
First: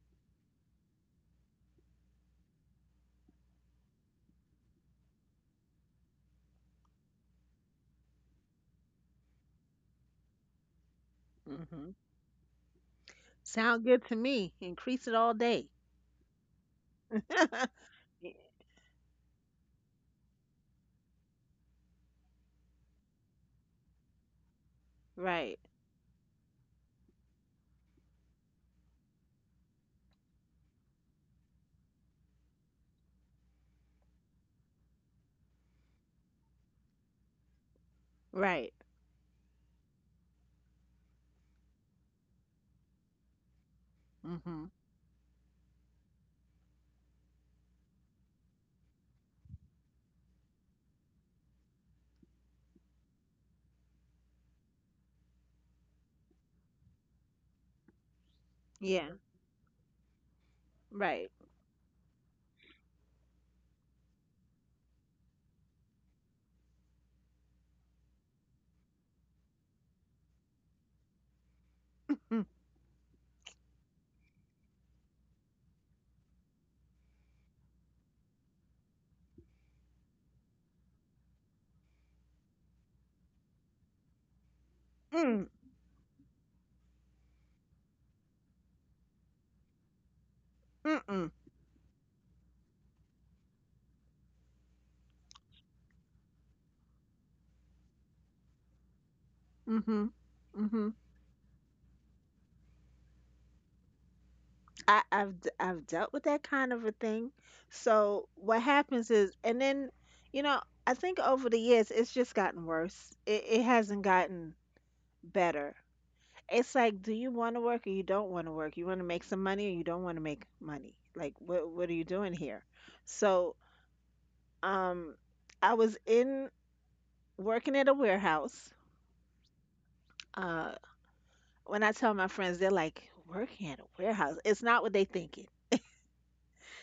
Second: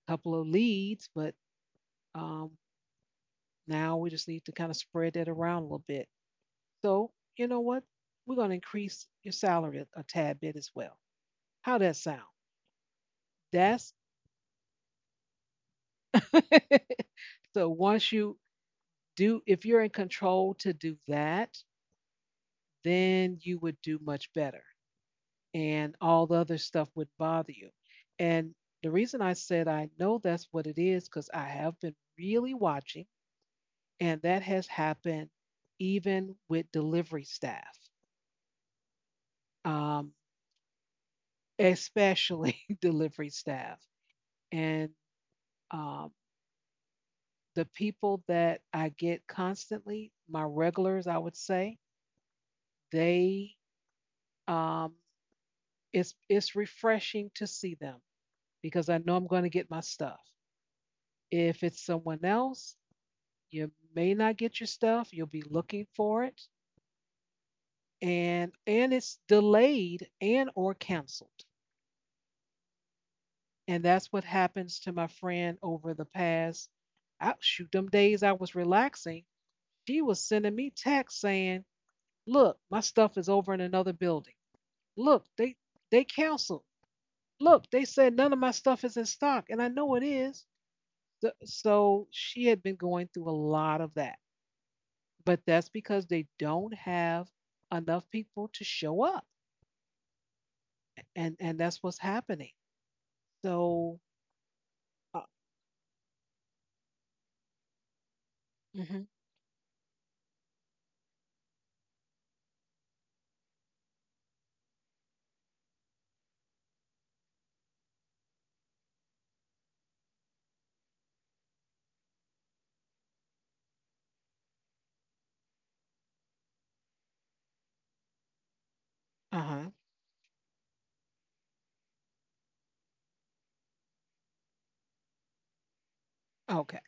Speaker 1: a couple of leads, but um, now we just need to kind of spread that around a little bit. So, you know what? We're going to increase your salary a tad bit as well. How
Speaker 2: Mhm.
Speaker 1: does that sound?
Speaker 2: Sound
Speaker 1: That's,
Speaker 2: good to me. Increase it all day.
Speaker 1: so once
Speaker 2: Yeah.
Speaker 1: you do, if you're in control to do that, then you would do much better,
Speaker 2: Right.
Speaker 1: and all the other stuff would bother you. And the reason I said I know that's what it is because I have been really watching, and that has happened even with delivery staff,
Speaker 2: Right.
Speaker 1: um, especially delivery staff.
Speaker 2: Mhm.
Speaker 1: And um, the people that I get constantly, my regulars, I would say, they um, it's refreshing to see them because I
Speaker 2: Yeah.
Speaker 1: know I'm going to get my stuff.
Speaker 2: Right.
Speaker 1: If it's someone else, you may not get your stuff. You'll be looking for it, and it's delayed and or canceled.
Speaker 2: Mm.
Speaker 1: And that's what happens to my friend over the past. Shoot, them days I was relaxing, she was sending me texts saying, "Look, my stuff is over in another building." Look,
Speaker 2: Mm.
Speaker 1: they canceled. Look, they said none of my stuff is in stock, and I know it is. So,
Speaker 2: Mm.
Speaker 1: so she had been going through a lot of that, but that's because they don't have enough people to show up,
Speaker 2: Mhm. Mhm.
Speaker 1: and that's what's happening. So,
Speaker 2: I
Speaker 1: uh
Speaker 2: I've d- I've dealt with that kind of a thing. So what
Speaker 1: huh,
Speaker 2: happens is, and then, you know, I think over the years it's just gotten worse. It hasn't gotten better. It's like, do you want to work or you don't want to work? You want to make some money or you don't want to make money? Like, what are you doing here? So, um, I was in working at a warehouse.
Speaker 1: uh huh,
Speaker 2: Uh, when I tell my friends, they're like, working at a warehouse. It's not what they thinking.
Speaker 1: okay,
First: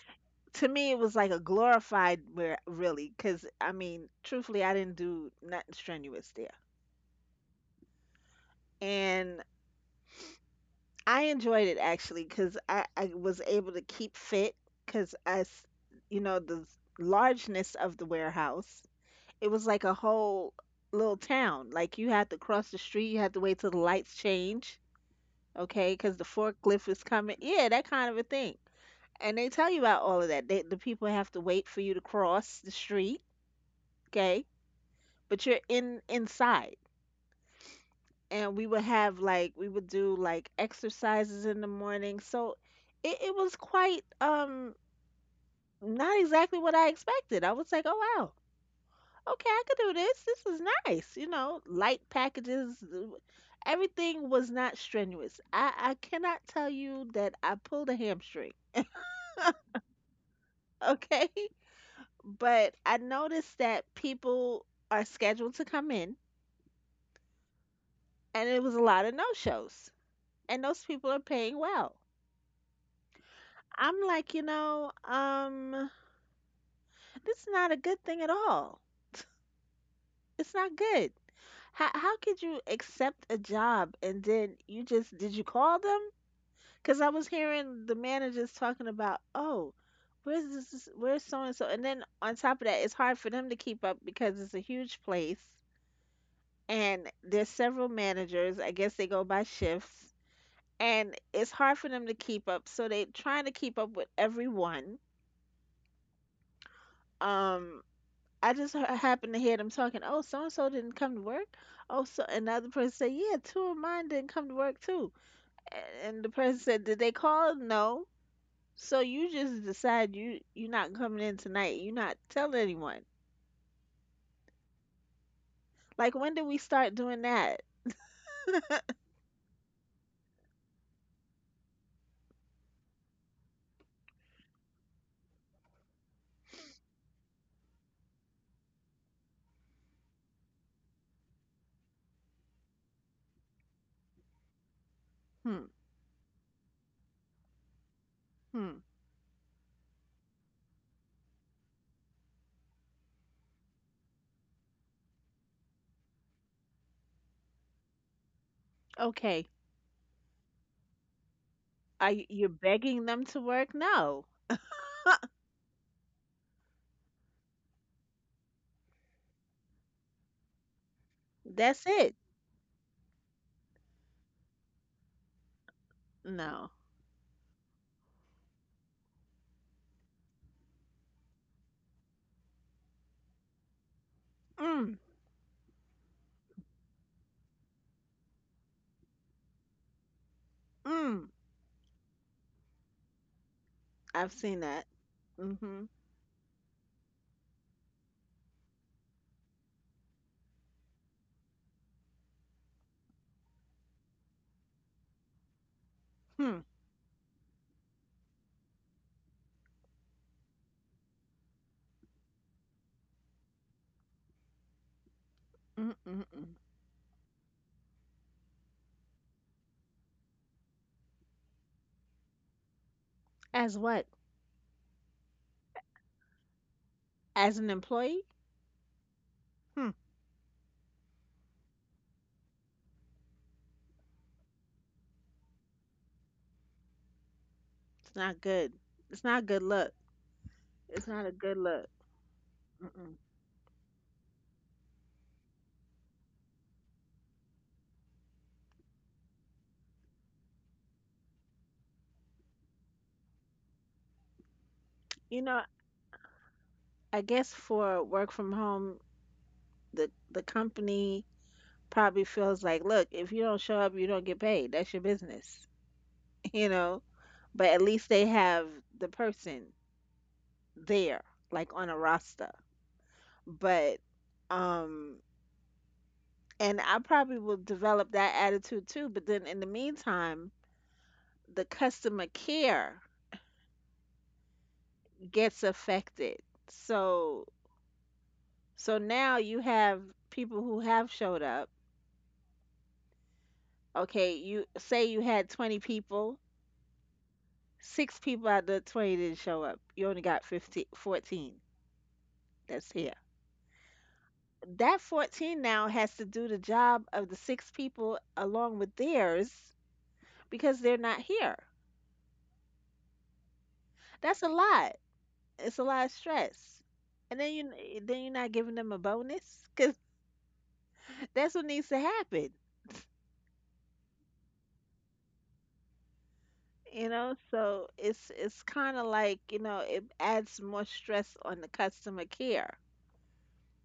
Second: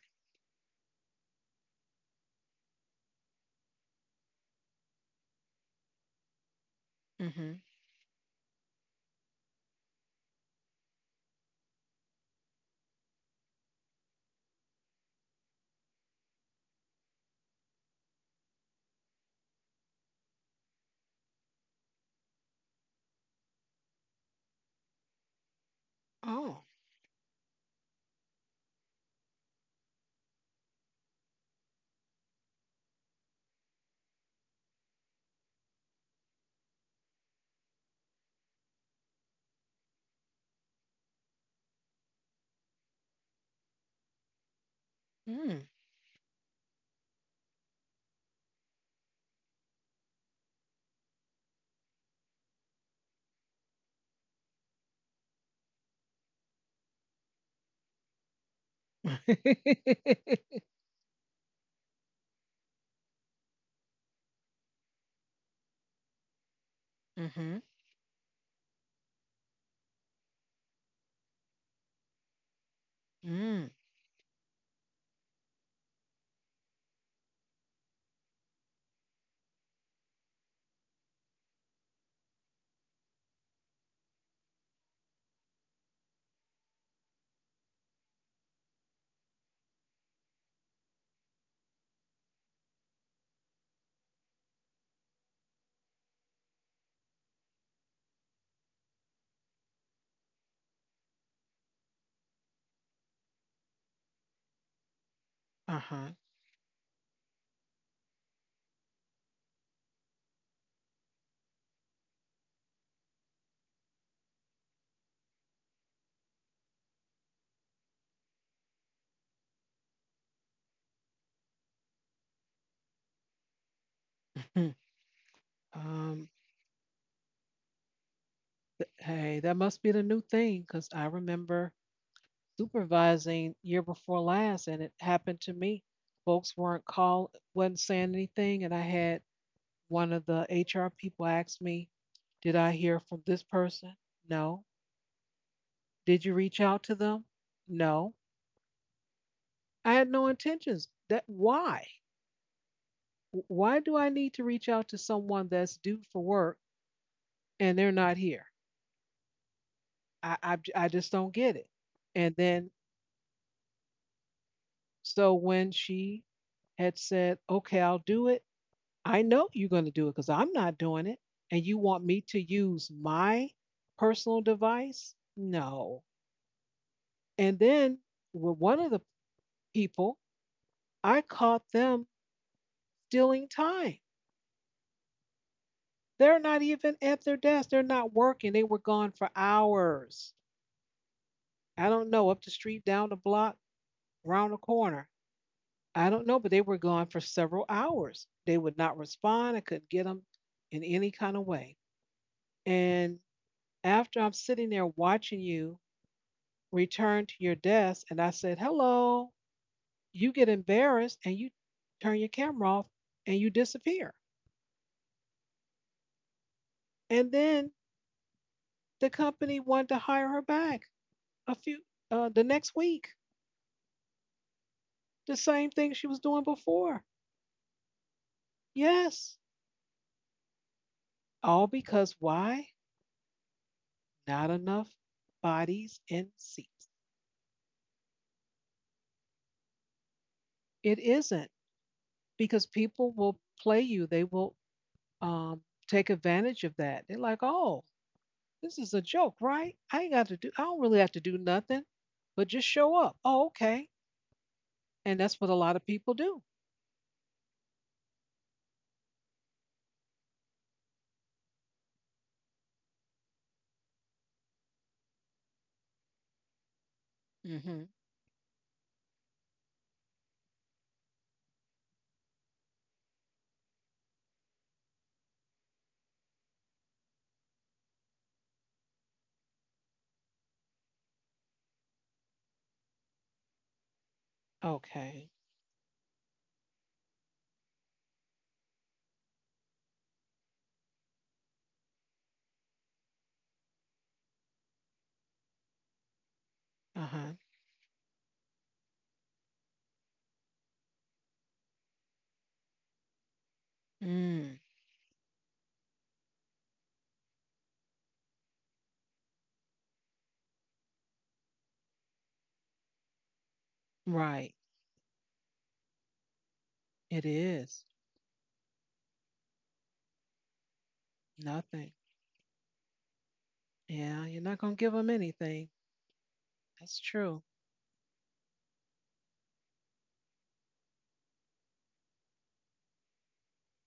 Speaker 2: To me, it was like a glorified where really, because I mean, truthfully, I didn't do nothing strenuous there.
Speaker 1: mm-hmm.
Speaker 2: And I enjoyed it actually, because I was able to keep fit because you know, the largeness of the warehouse, it was like a whole little town. Like you had to cross the street, you had to wait till the lights change, okay, because the
Speaker 1: Oh,
Speaker 2: forklift is coming. Yeah, that kind of a thing. And they tell you about all of that. The people have to wait for you to cross the street, okay, but you're in inside. And we would have, like, we would do like exercises in the morning. So it was quite
Speaker 1: mm.
Speaker 2: not exactly what I expected. I was like, oh wow, okay, I could do this. This is nice, you know, light packages. Everything was not strenuous. I cannot tell you that I pulled a hamstring, okay? But I noticed that people are scheduled to come in,
Speaker 1: Mm-hmm.
Speaker 2: and it was a lot of no shows, and those people are paying well.
Speaker 1: Mm,
Speaker 2: I'm like, you know, this is not a good thing at all. It's not good. How could you accept a job and then you just, did you call them? Because I was hearing the managers talking about, oh, where's where's so and so, and then on top of that, it's hard for them to keep up because it's a huge place and there's several managers. I guess they go by shifts, and it's hard for them to keep up. So they trying to keep up with everyone.
Speaker 1: uh huh.
Speaker 2: Um, I just happened to hear them talking. Oh, so and so didn't come to work. Oh, so another person said, yeah, two of mine didn't come to work too. And the person said, did they call? No. So you just decide you're not coming in tonight. You're not telling anyone. Like
Speaker 1: Um,
Speaker 2: when did we start doing that?
Speaker 1: hey, that must be the new thing because I remember supervising year before last, and it happened to me. Folks weren't called, wasn't saying anything, and I had one of the HR people ask me, "Did I hear from this person?" No.
Speaker 2: Hmm.
Speaker 1: Did you reach out to them? No.
Speaker 2: Hmm.
Speaker 1: I had no intentions. That why? Why do I need to reach out to someone that's due for work and they're not here?
Speaker 2: Okay.
Speaker 1: I just don't get it. And
Speaker 2: You're
Speaker 1: then
Speaker 2: begging them to work? No.
Speaker 1: so when she had said, "Okay, I'll do it," I know you're going to do it because I'm not doing it. And you
Speaker 2: That's
Speaker 1: want
Speaker 2: it.
Speaker 1: me to use my personal device? No.
Speaker 2: No.
Speaker 1: And then with one of the people, I caught them stealing time.
Speaker 2: Mm.
Speaker 1: They're not even at their desk, they're not working. They were gone for hours.
Speaker 2: Mm.
Speaker 1: I don't know, up the street, down the block,
Speaker 2: I've
Speaker 1: around the
Speaker 2: seen that.
Speaker 1: corner.
Speaker 2: Mm-hmm.
Speaker 1: I don't know, but they were gone for several hours. They would not respond. I couldn't get them in any kind of way. And after I'm sitting there watching you
Speaker 2: Hmm.
Speaker 1: return to your desk and I said, hello, you get embarrassed and you turn your camera off and you disappear.
Speaker 2: Mm-mm-mm.
Speaker 1: And then the company wanted to hire her back a few the next week,
Speaker 2: As what?
Speaker 1: the same thing she was doing before.
Speaker 2: As an employee?
Speaker 1: Yes,
Speaker 2: Hmm.
Speaker 1: all because why? Not enough bodies in seats.
Speaker 2: It's not good. It's not good look.
Speaker 1: It
Speaker 2: It's not a
Speaker 1: isn't
Speaker 2: good look.
Speaker 1: because people
Speaker 2: Mm-mm.
Speaker 1: will play you. They will um, take advantage of that. They're like, oh, this is a joke, right? I ain't got to do, I don't really have to do nothing but just show up. Oh, okay. And that's
Speaker 2: You
Speaker 1: what a
Speaker 2: know,
Speaker 1: lot of people do.
Speaker 2: I guess for work from home, the company probably feels like, look, if you don't show up, you don't get paid. That's your business, you know. But
Speaker 1: Mm-hmm.
Speaker 2: at least they have the person there, like on a roster. But um, and I probably will develop that attitude too. But then in the meantime, the customer care
Speaker 1: Okay.
Speaker 2: gets affected. So So now you have people who have showed up. Okay, you say you had 20 people,
Speaker 1: Uh huh.
Speaker 2: six people out of the 20 didn't show up. You only got 15, 14 that's here.
Speaker 1: Mm,
Speaker 2: That 14 now has to do the job of the six people along with theirs because they're not here. That's a
Speaker 1: right.
Speaker 2: lot. It's a lot of stress.
Speaker 1: It
Speaker 2: And then
Speaker 1: is
Speaker 2: you're not giving them a bonus because that's what needs
Speaker 1: nothing.
Speaker 2: to happen.
Speaker 1: Yeah. You're not going to give them anything. That's
Speaker 2: you know
Speaker 1: true.
Speaker 2: so it's kind of like, it adds more stress on the customer care.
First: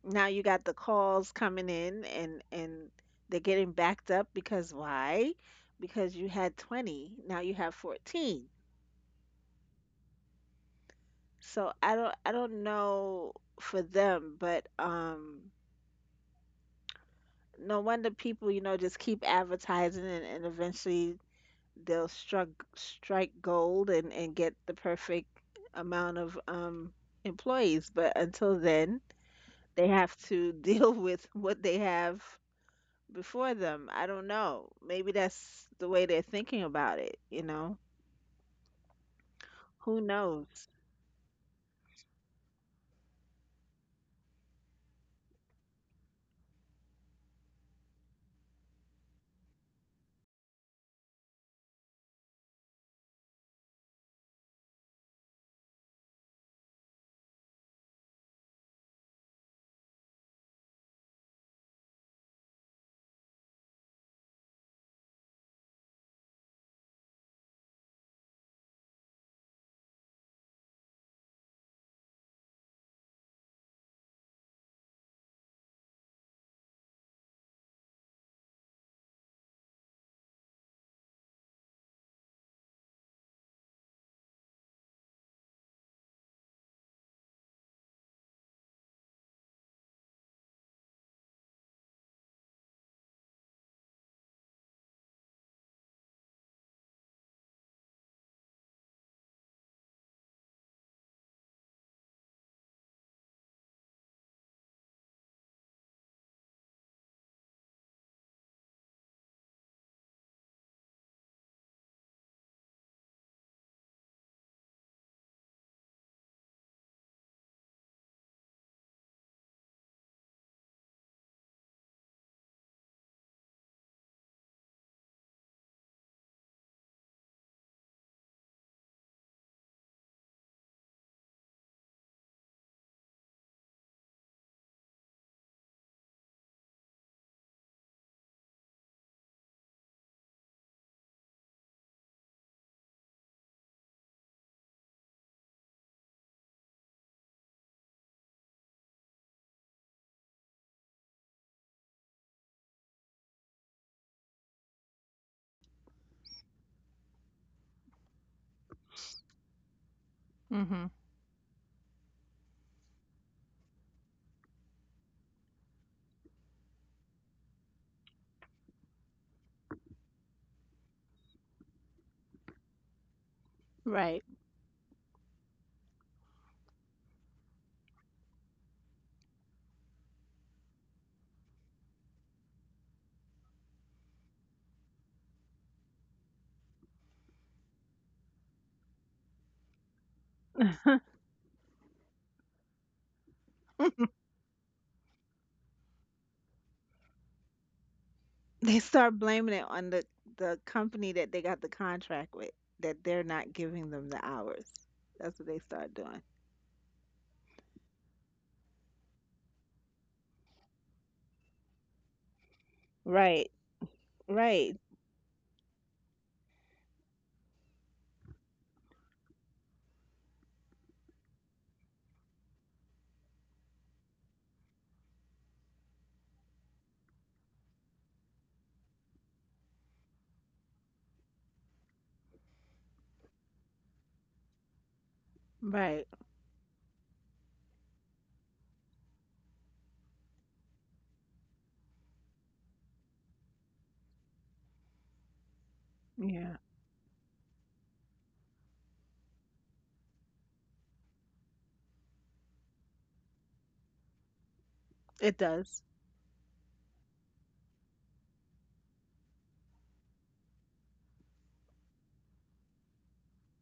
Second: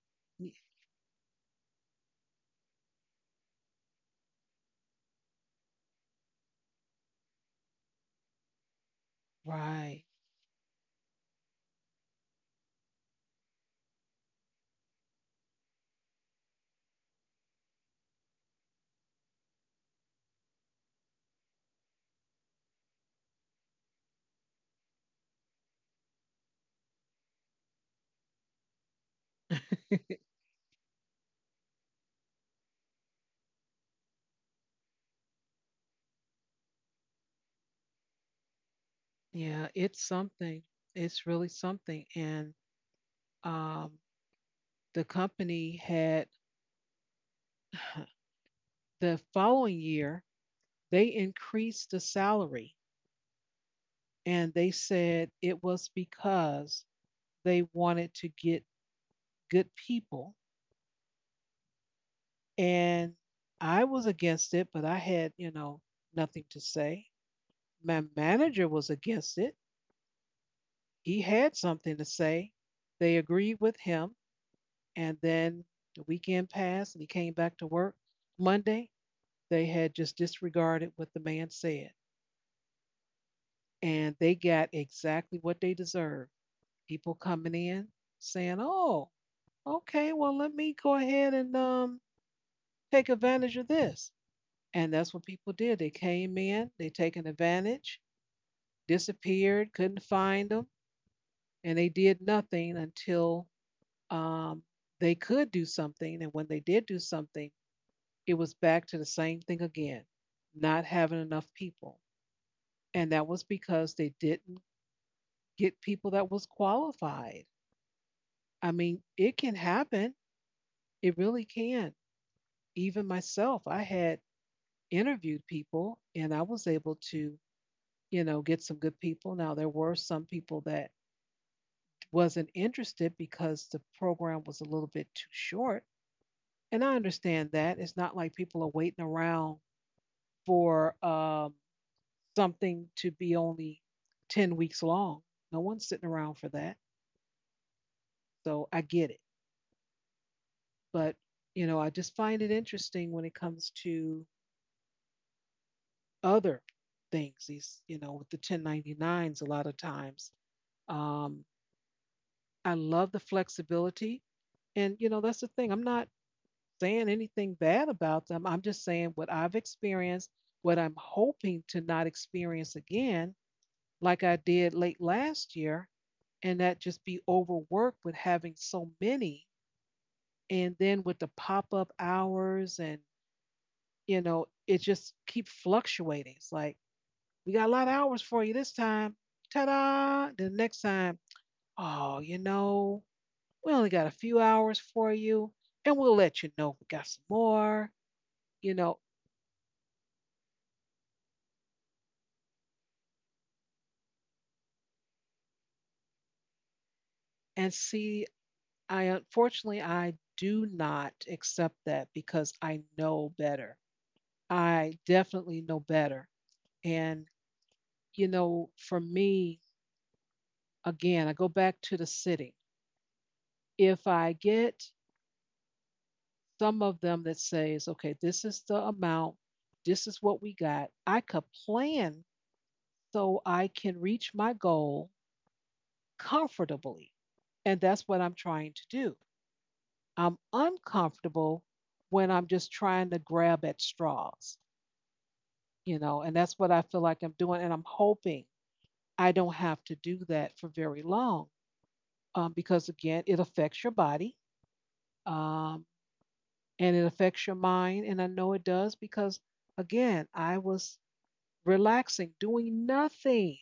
Speaker 2: Now you
Speaker 1: Y-
Speaker 2: got the calls coming in, and they're getting backed up because why? Because you had 20, now you have 14.
Speaker 1: Right.
Speaker 2: So I don't know for them. But no wonder people, just keep advertising, and eventually they'll strike gold and get the perfect amount of employees. But until then they have to deal with what they have before them. I don't know, maybe that's the way they're thinking about it, you know.
Speaker 1: Yeah.
Speaker 2: Who
Speaker 1: It's something.
Speaker 2: knows?
Speaker 1: It's really something. And um, the company had the following year, they increased the salary. And they said it was because they wanted to get good people. And I was against it, but I had, you know, nothing to say. My manager was against it. He had something to say. They agreed with him. And then the weekend passed and he came back to work. Monday, they had just disregarded what the man said. And they got exactly what they deserved. People coming in saying, oh, okay, well, let me go ahead and take advantage of this. And that's what people did. They came in, they taken advantage, disappeared, couldn't find them, and they did nothing until um, they could do something. And when they did do something, it was back to the same thing again, not having enough people. And that was because they didn't get people that was qualified. I mean, it can happen. It really can. Even myself, I had interviewed people and I was able to, you know, get some good people. Now there were some people that wasn't interested because the program was a little bit too short. And I understand that. It's not like people are waiting around for something to be only 10 weeks long. No one's sitting around for that. So I get it. But, you know, I just find it interesting when it comes to other things. These, you know, with the 1099s, a lot of times
Speaker 2: Mm-hmm.
Speaker 1: um, I love the flexibility. And, you know, that's the thing. I'm not saying anything bad about them. I'm just saying what I've experienced, what I'm hoping to not experience again, like
Speaker 2: Right.
Speaker 1: I did late last year, and that just be overworked with having so many. And then with the pop up hours, and, you know, it just keep fluctuating. It's like, we got a lot of hours for you this time. Ta da! The next time, oh, you know, we only got a few hours for you, and we'll let you know if we got some more,
Speaker 2: They
Speaker 1: you know.
Speaker 2: start blaming it on the company that they got the contract with, that they're not giving them the hours. That's what they start doing.
Speaker 1: And see, I unfortunately I do not accept that because I know
Speaker 2: Right,
Speaker 1: better.
Speaker 2: right.
Speaker 1: I definitely know better. And you know, for me, again, I go back to the city. If I get some of them that says, okay, this is the amount, this is what we got, I could plan so I can reach my goal
Speaker 2: Right.
Speaker 1: comfortably. And that's what I'm trying to do. I'm uncomfortable when I'm just trying to grab at straws, you know, and
Speaker 2: Yeah,
Speaker 1: that's what I feel like I'm doing. And I'm hoping I don't have to do that for very long because, again, it affects your body
Speaker 2: it does.
Speaker 1: um, and it affects your mind. And I know it does because, again, I was relaxing, doing nothing,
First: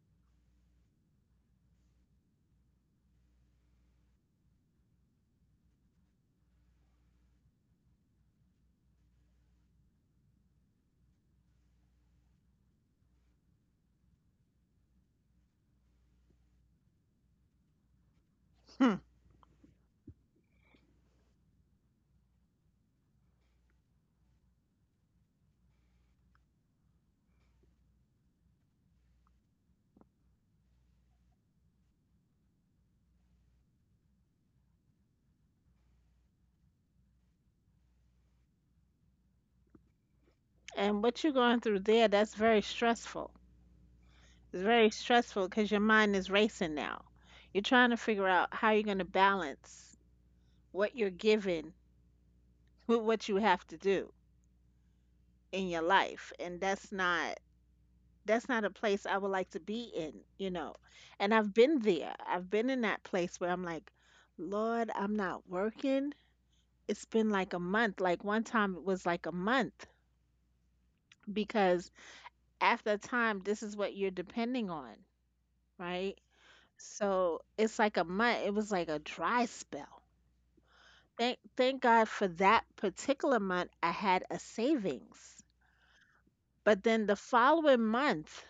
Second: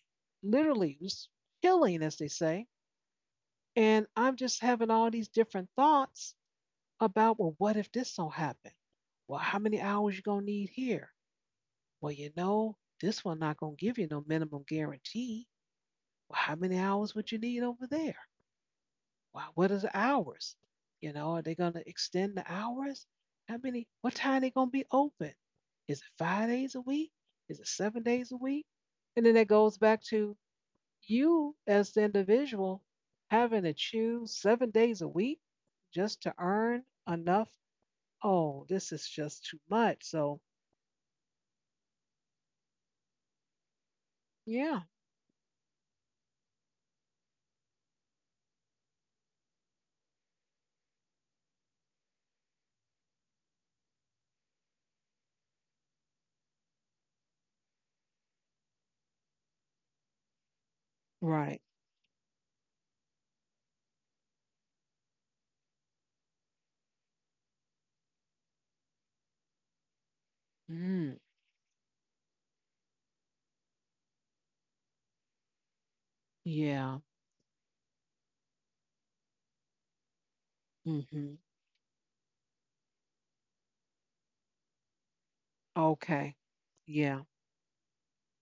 Speaker 1: literally, just chilling, as they say. And I'm just having all these different thoughts about, well, what if this don't happen? Well, how many hours you gonna need here? Well, you know, this one not gonna give you no minimum guarantee. Well, how many hours would you need over there?
Speaker 2: Hmm.
Speaker 1: Well, what is the hours? You know, are they gonna extend the hours? How many? What time they gonna be open? Is it 5 days a week? Is it 7 days a week? And then that goes back to you as the individual having to choose 7 days a week just to earn enough. Oh, this is just too much. So,
Speaker 2: And what you're going through there, that's very stressful. It's very
Speaker 1: yeah.
Speaker 2: stressful because your mind is racing now. You're trying to figure out how you're going to balance what you're given with what you have to do in your life. And that's not a place I would like to be in, you know. And I've
Speaker 1: Right.
Speaker 2: been there. I've been in that place where I'm like, "Lord, I'm not working." It's been like a month. Like one time it was like a month
Speaker 1: Mm,
Speaker 2: because after a time this is what you're depending on, right?
Speaker 1: yeah.
Speaker 2: So it's like a month. It was like a dry spell. Thank
Speaker 1: Hmm.
Speaker 2: thank God for that particular month I had a savings.
Speaker 1: Okay.
Speaker 2: But then the
Speaker 1: Yeah.
Speaker 2: following month,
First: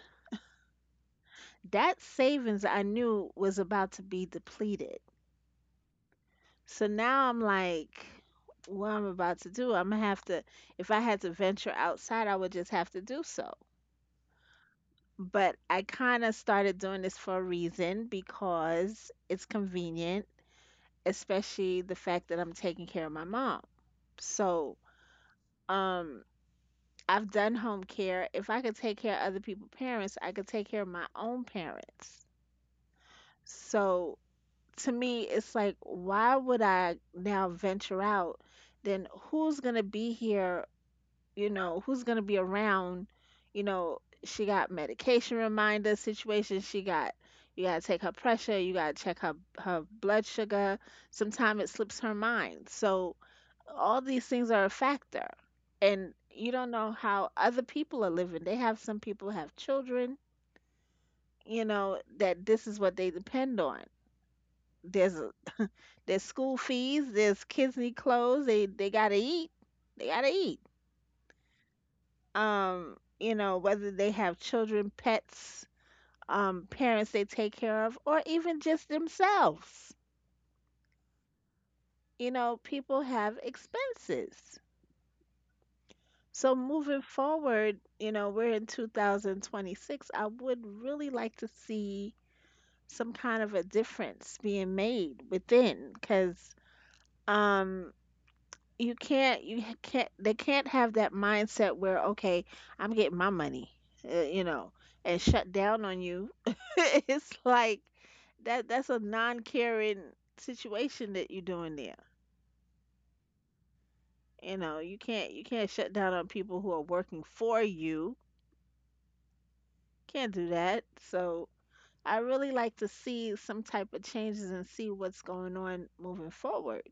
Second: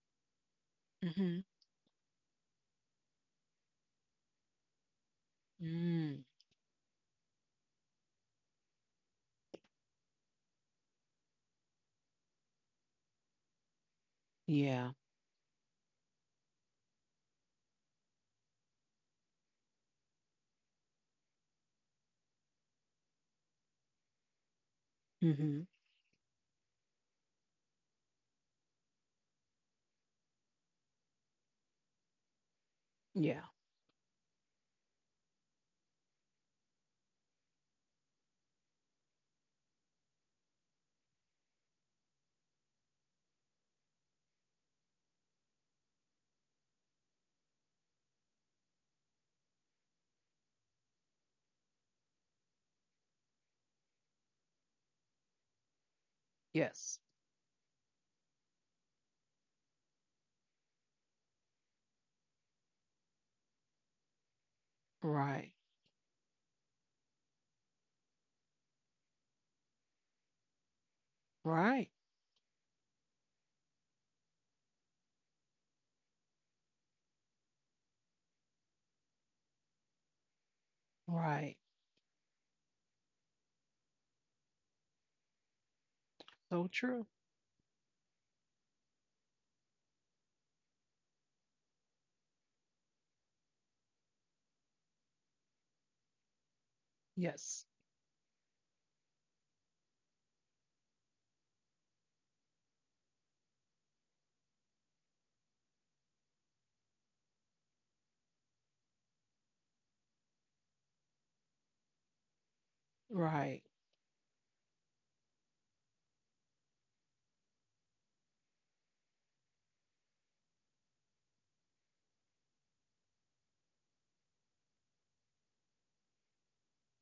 Speaker 1: Hmm.
Speaker 2: that savings I knew was about to be depleted.
Speaker 1: Mm,
Speaker 2: So now I'm like, what I'm about to do, I'm gonna have to, if I had to venture outside, I would just have to do so.
Speaker 1: yeah.
Speaker 2: But I kind of started doing this for a reason because it's convenient, especially the fact that I'm taking care of my mom. So,
Speaker 1: Hmm.
Speaker 2: um, I've done home care. If I could take care of other people's parents, I could take care of my own parents.
Speaker 1: Yeah.
Speaker 2: So, to me, it's like, why would I now venture out? Then who's going to be here? Who's going to be around? you know she got medication reminder situation, she got you got to take her pressure, you got to check her blood sugar. Sometimes it slips her mind. So all these things are a factor. And you don't
Speaker 1: Yes.
Speaker 2: know how other people are living. They have Some people have children, you know, that this is what they depend on. there's
Speaker 1: Right.
Speaker 2: there's school fees, there's kids need clothes, they got to eat, they got to eat.
Speaker 1: Right.
Speaker 2: You know, whether they have children, pets, parents they take care of, or even just themselves.
Speaker 1: Right.
Speaker 2: You know, people have expenses. So
Speaker 1: So true.
Speaker 2: moving forward, you know, we're in 2026. I would really like to see some kind of a difference being made within because,
Speaker 1: Yes.
Speaker 2: um, you can't, they can't have that mindset where, okay, I'm getting my money, you know, and shut down on you. It's like that's a non-caring situation that you're doing there.
Speaker 1: Right.
Speaker 2: You know, you can't shut down on people who are working for you. Can't do that. So I really like to see some type of changes and see what's going on moving forward,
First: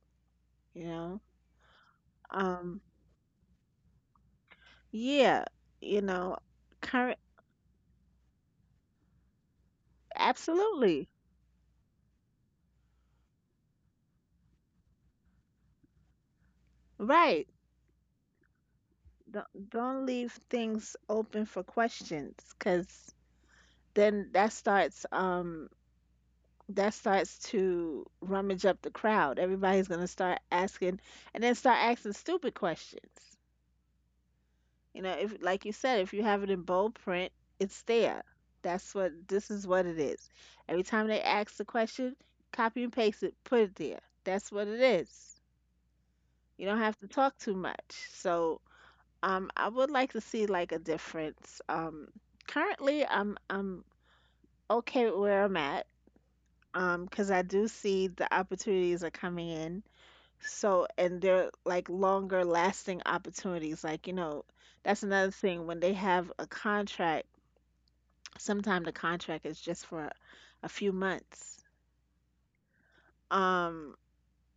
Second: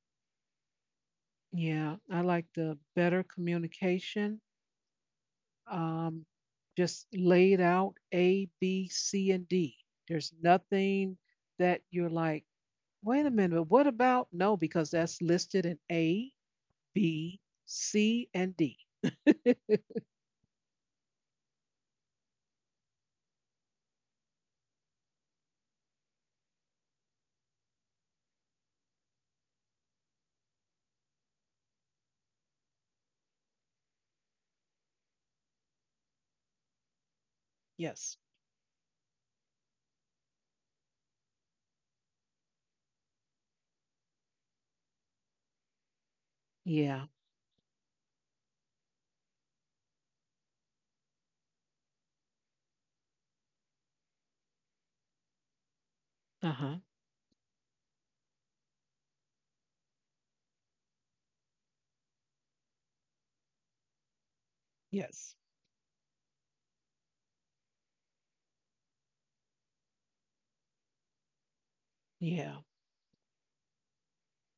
Speaker 2: you know.
Speaker 1: Yeah. I like the
Speaker 2: um
Speaker 1: better communication.
Speaker 2: yeah, you
Speaker 1: Um,
Speaker 2: know,
Speaker 1: just
Speaker 2: current,
Speaker 1: laid out A, B, C, and D. There's
Speaker 2: absolutely.
Speaker 1: nothing that you're like, wait a minute, but what about no, because that's listed in A, B,
Speaker 2: Right.
Speaker 1: C, and D.
Speaker 2: Don't leave things open for questions, because then that starts, that starts to rummage up the crowd. Everybody's gonna start asking and then start asking stupid questions. You know, if like you said, if you have it in bold print, it's
Speaker 1: Yes.
Speaker 2: there. That's what this is what it is. Every time they ask the question, copy and paste it, put it there. That's what it is. You don't have
Speaker 1: Yeah.
Speaker 2: to talk too much. So, I would like to see like a difference. Currently, I'm okay with where I'm at.
Speaker 1: Uh-huh.
Speaker 2: Because I do see the opportunities are coming in. So, and they're like longer lasting opportunities. Like, you know, that's another
Speaker 1: Yes.
Speaker 2: thing when they have a contract. Sometimes the contract is just for a few months.
Speaker 1: Yeah.
Speaker 2: Um,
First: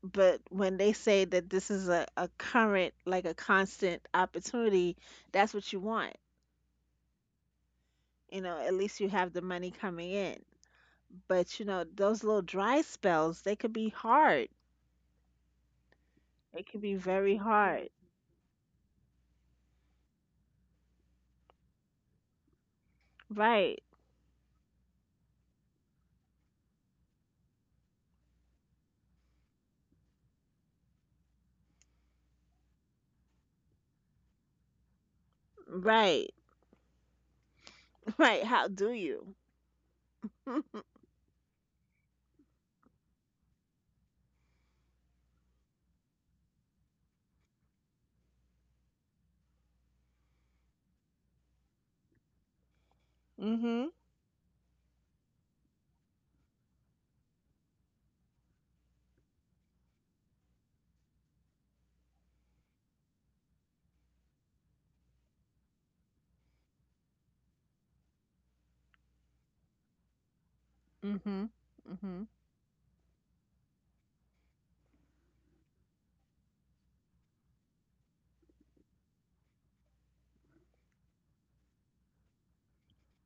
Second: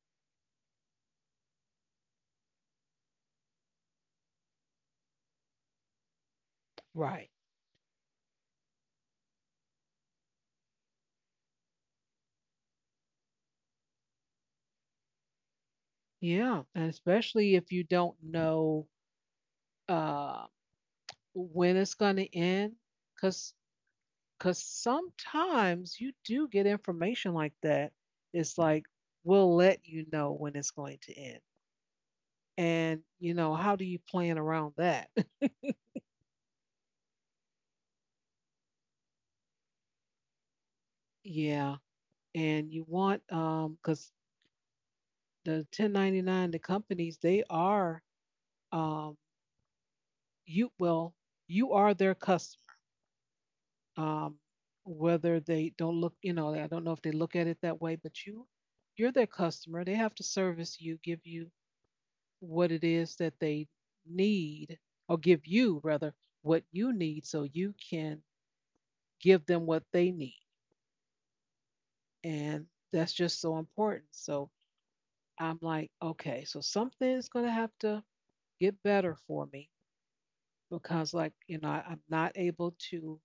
Speaker 2: but when they say that this is a current, like a constant opportunity, that's what you want.
Speaker 1: Right.
Speaker 2: You know, at least you have the money coming in. But you know, those little dry spells, they could be hard. They
Speaker 1: Yeah.
Speaker 2: could
Speaker 1: And
Speaker 2: be very
Speaker 1: especially if you
Speaker 2: hard.
Speaker 1: don't know uh when it's gonna end. Cause
Speaker 2: Right.
Speaker 1: cause sometimes you do get information like that. It's like, we'll let you know when it's going to end. And you know, how do you plan around that?
Speaker 2: Right. Right. How do you?
Speaker 1: Yeah, and you want because the 1099, the companies they are, um, you, well, you are their customer,
Speaker 2: Mhm.
Speaker 1: um, whether they don't look, you know, I don't know if they look at it that way, but you're their customer. They have to service you, give you what it is that they need, or give you rather what you need so you can give them what they need.
Speaker 2: Mhm. Mhm.
Speaker 1: And that's just so important. So I'm like, okay, so something's going to have to get better for me because like, you know, I'm not able to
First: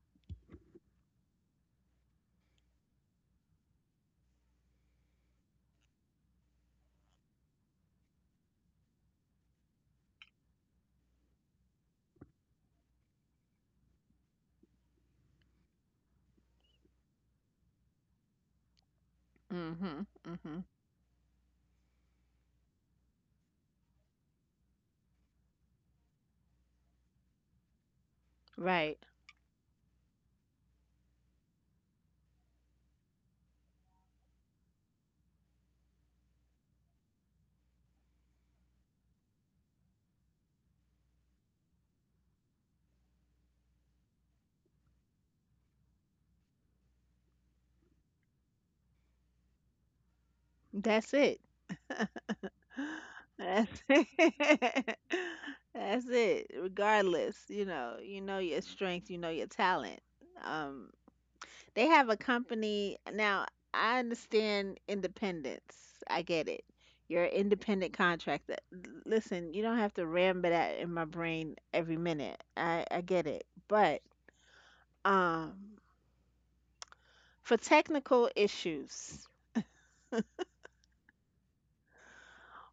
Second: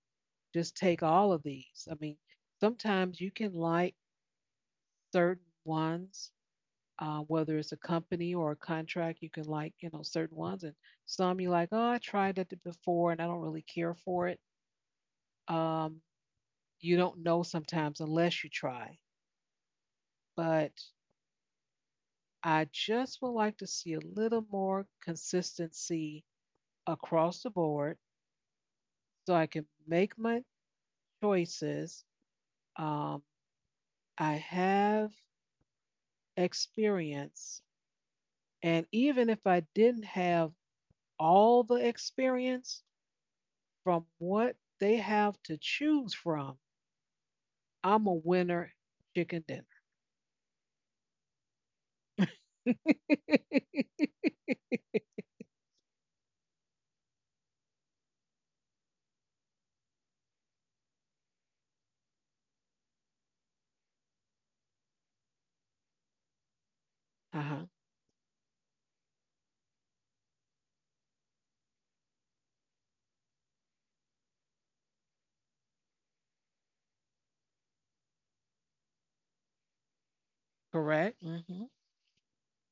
Speaker 1: just take all of these. I mean, sometimes you can like certain ones, whether it's a company or a contract. You can like, you know, certain ones, and some you like, oh, I tried that before and I don't really care for it. um, you don't know sometimes unless you try.
Speaker 2: Mm-hmm. Mm-hmm.
Speaker 1: But I just would like to see a little more consistency across the board
Speaker 2: Right.
Speaker 1: so I can make my choices. um, I have experience. And even if I didn't have all the experience from what they have to choose from, I'm a winner chicken dinner.
Speaker 2: That's it. That's it. That's it. Regardless, you know your strength, you know your talent. Um, They have a company now. I understand independence. I get it. You're an
Speaker 1: Uh-huh.
Speaker 2: independent contractor. Listen, you don't have to ramble that in my brain every minute. I get it. But um, for technical issues,
Speaker 1: Correct? Hmm.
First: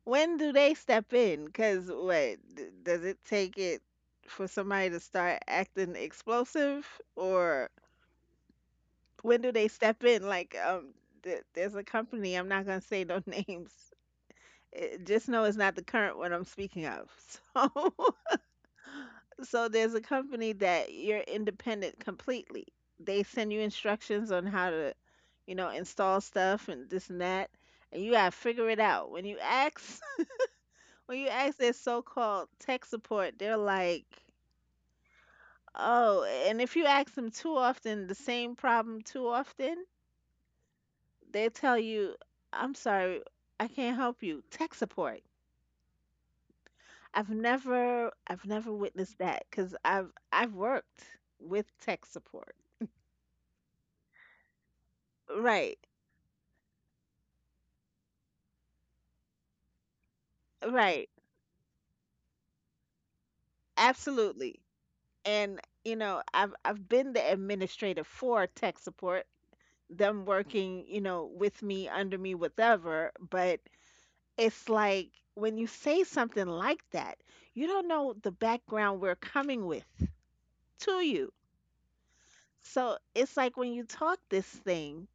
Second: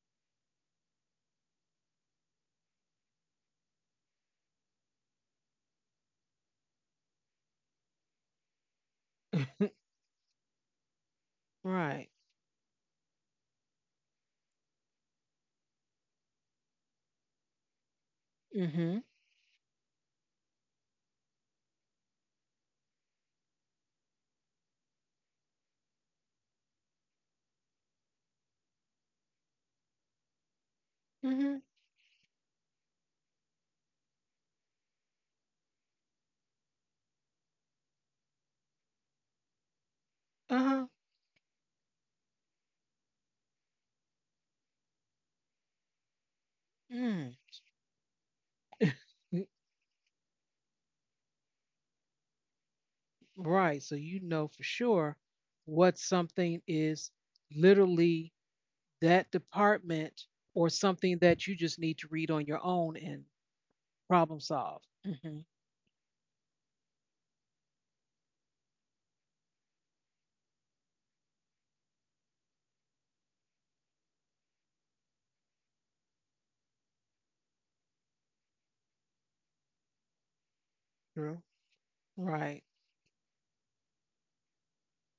Speaker 2: when do they step in? Cause does it take it for somebody to start acting explosive, or when do they step in? Like th- there's a
Speaker 1: Right.
Speaker 2: company. I'm not gonna say no names. Just know it's not the current one I'm speaking of. So,
Speaker 1: Mm-hmm.
Speaker 2: there's a company that you're independent completely. They send you instructions on how to, you know, install stuff and this and that, and you gotta figure it out. When you ask, when you
Speaker 1: Mm-hmm.
Speaker 2: ask their so-called tech support, they're like, "Oh," and if you ask them too often the same problem too often,
Speaker 1: Uh-huh.
Speaker 2: they tell you, "I'm sorry, I can't help you." Tech support. I've
Speaker 1: Mm.
Speaker 2: never I've never witnessed that because I've worked with tech support.
Speaker 1: Right. So you know for sure
Speaker 2: Right,
Speaker 1: what something is, literally that department, or
Speaker 2: right,
Speaker 1: something that you just need to read on your own and problem
Speaker 2: absolutely.
Speaker 1: solve. Hmm.
Speaker 2: And you know, I've been the administrator for tech support, them working, you know, with me, under me, whatever. But it's like, when you say something like that, you don't know the background we're coming with to you.
Speaker 1: True. Right.
Speaker 2: So it's like when you talk this thing,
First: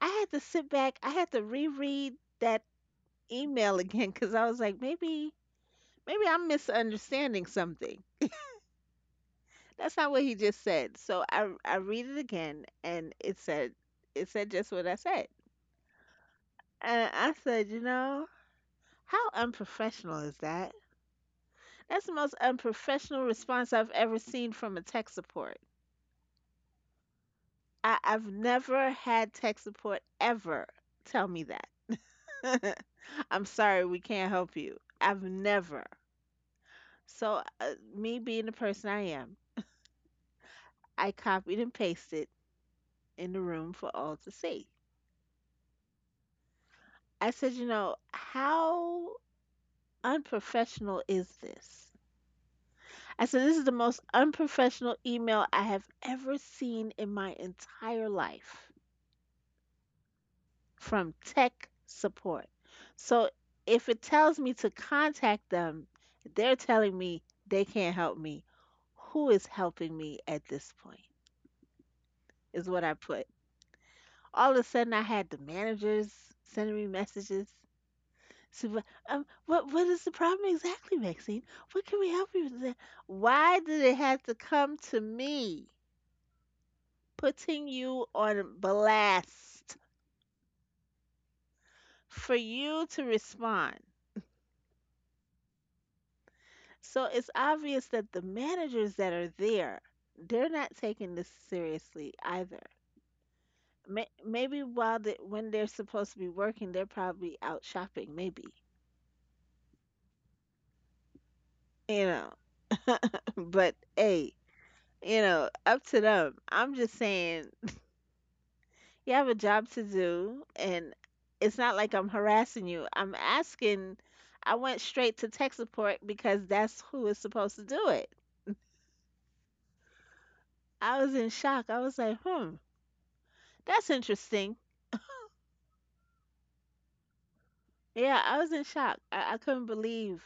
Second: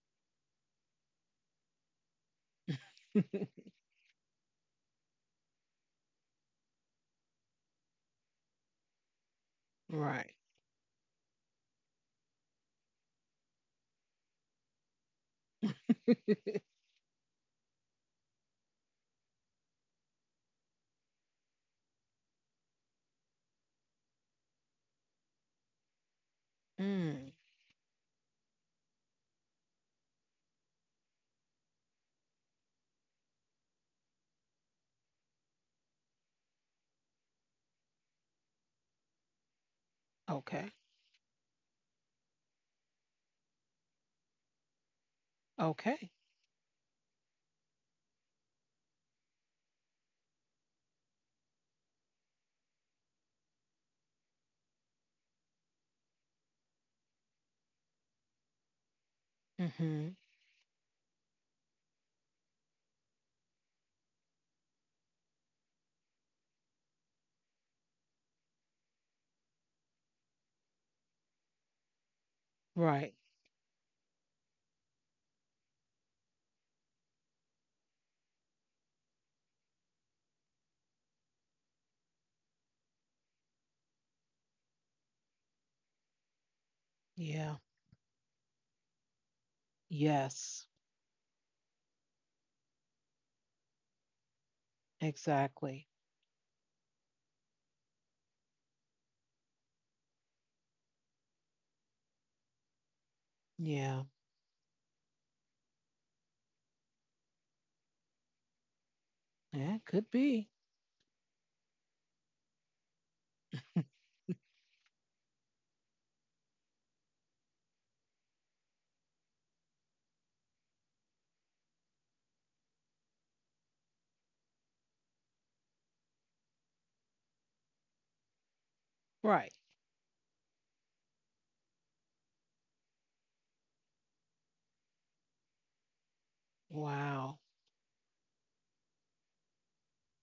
Speaker 2: I had to sit back, I had to reread that email again because I was like, maybe I'm misunderstanding something. That's not what he
Speaker 1: Right.
Speaker 2: just said. So I read it again, and it said just what I said. And I said, you know, how unprofessional is that? That's the most unprofessional response I've ever seen from a tech support.
Speaker 1: Mm.
Speaker 2: I've never had tech support ever tell me that. I'm sorry, we can't help you. I've never. So, me being the person I am,
Speaker 1: Okay.
Speaker 2: I copied and pasted in the room for all to see.
Speaker 1: Okay.
Speaker 2: I said, "You know, how unprofessional is this?" I said, "This is the most unprofessional email I have ever seen in my entire life
Speaker 1: Hmm.
Speaker 2: from tech support. So if it tells me to contact them, they're telling me they can't help me. Who is helping me at this point?" Is what I
Speaker 1: Right.
Speaker 2: put. All of a sudden, I had the managers sending me messages. "So, what is the problem exactly, Maxine? What can we help you with?" That? Why did it have to come to me,
Speaker 1: Yeah.
Speaker 2: putting you on blast,
Speaker 1: Yes.
Speaker 2: for you to respond?
Speaker 1: Exactly.
Speaker 2: So it's obvious that the managers that are there, they're not taking this seriously either.
Speaker 1: Yeah.
Speaker 2: May- Maybe while they, when they're supposed to be working, they're probably out shopping. Maybe,
Speaker 1: Yeah. Could be.
Speaker 2: you know, but hey, you know, up to them. I'm just saying, you have a job to do, and it's not like I'm harassing you. I'm asking. I went straight to tech support because that's who is supposed to do it.
Speaker 1: Right.
Speaker 2: I was in shock. I was like, hmm, that's interesting.
Speaker 1: Wow.
Speaker 2: Yeah, I was in shock. I couldn't believe.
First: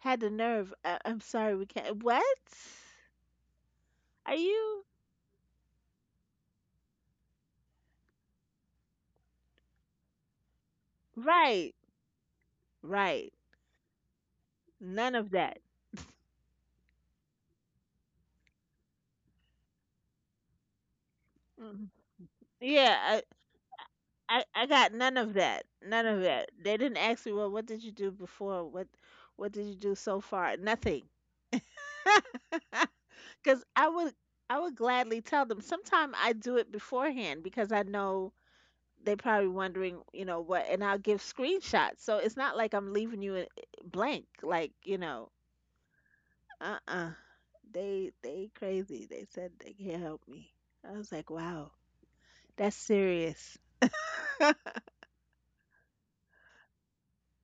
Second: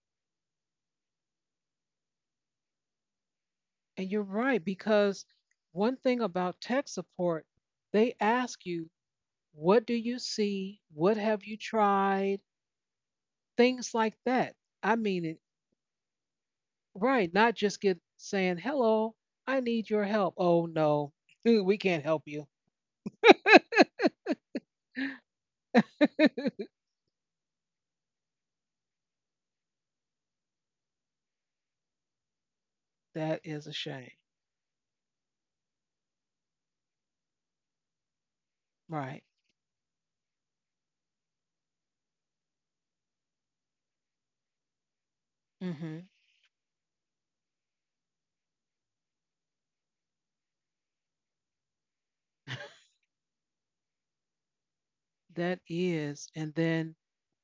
Speaker 2: Had the nerve. I, I'm sorry, we can't. What?
Speaker 1: And you're
Speaker 2: Are
Speaker 1: right,
Speaker 2: you?
Speaker 1: because one thing about tech support, they ask you, what do you see? What have you
Speaker 2: Right,
Speaker 1: tried?
Speaker 2: right.
Speaker 1: Things like that. I
Speaker 2: None
Speaker 1: mean
Speaker 2: of
Speaker 1: it
Speaker 2: that.
Speaker 1: right, not just get saying, hello, I need your help. Oh no, we
Speaker 2: Mm.
Speaker 1: can't help you.
Speaker 2: Yeah, I got none of that. None of that. They didn't ask me, well, what did you do before? What did you do so far? Nothing.
Speaker 1: That
Speaker 2: Cuz
Speaker 1: is a shame.
Speaker 2: I would gladly tell them. Sometimes I do it beforehand because I know they
Speaker 1: Right.
Speaker 2: probably wondering, you know, what, and I'll give screenshots. So it's not like I'm leaving you in blank, like, you know,
Speaker 1: Hmm.
Speaker 2: uh-uh. They crazy. They said they can't help me. I was like, "Wow. That's serious."
Speaker 1: That is. And then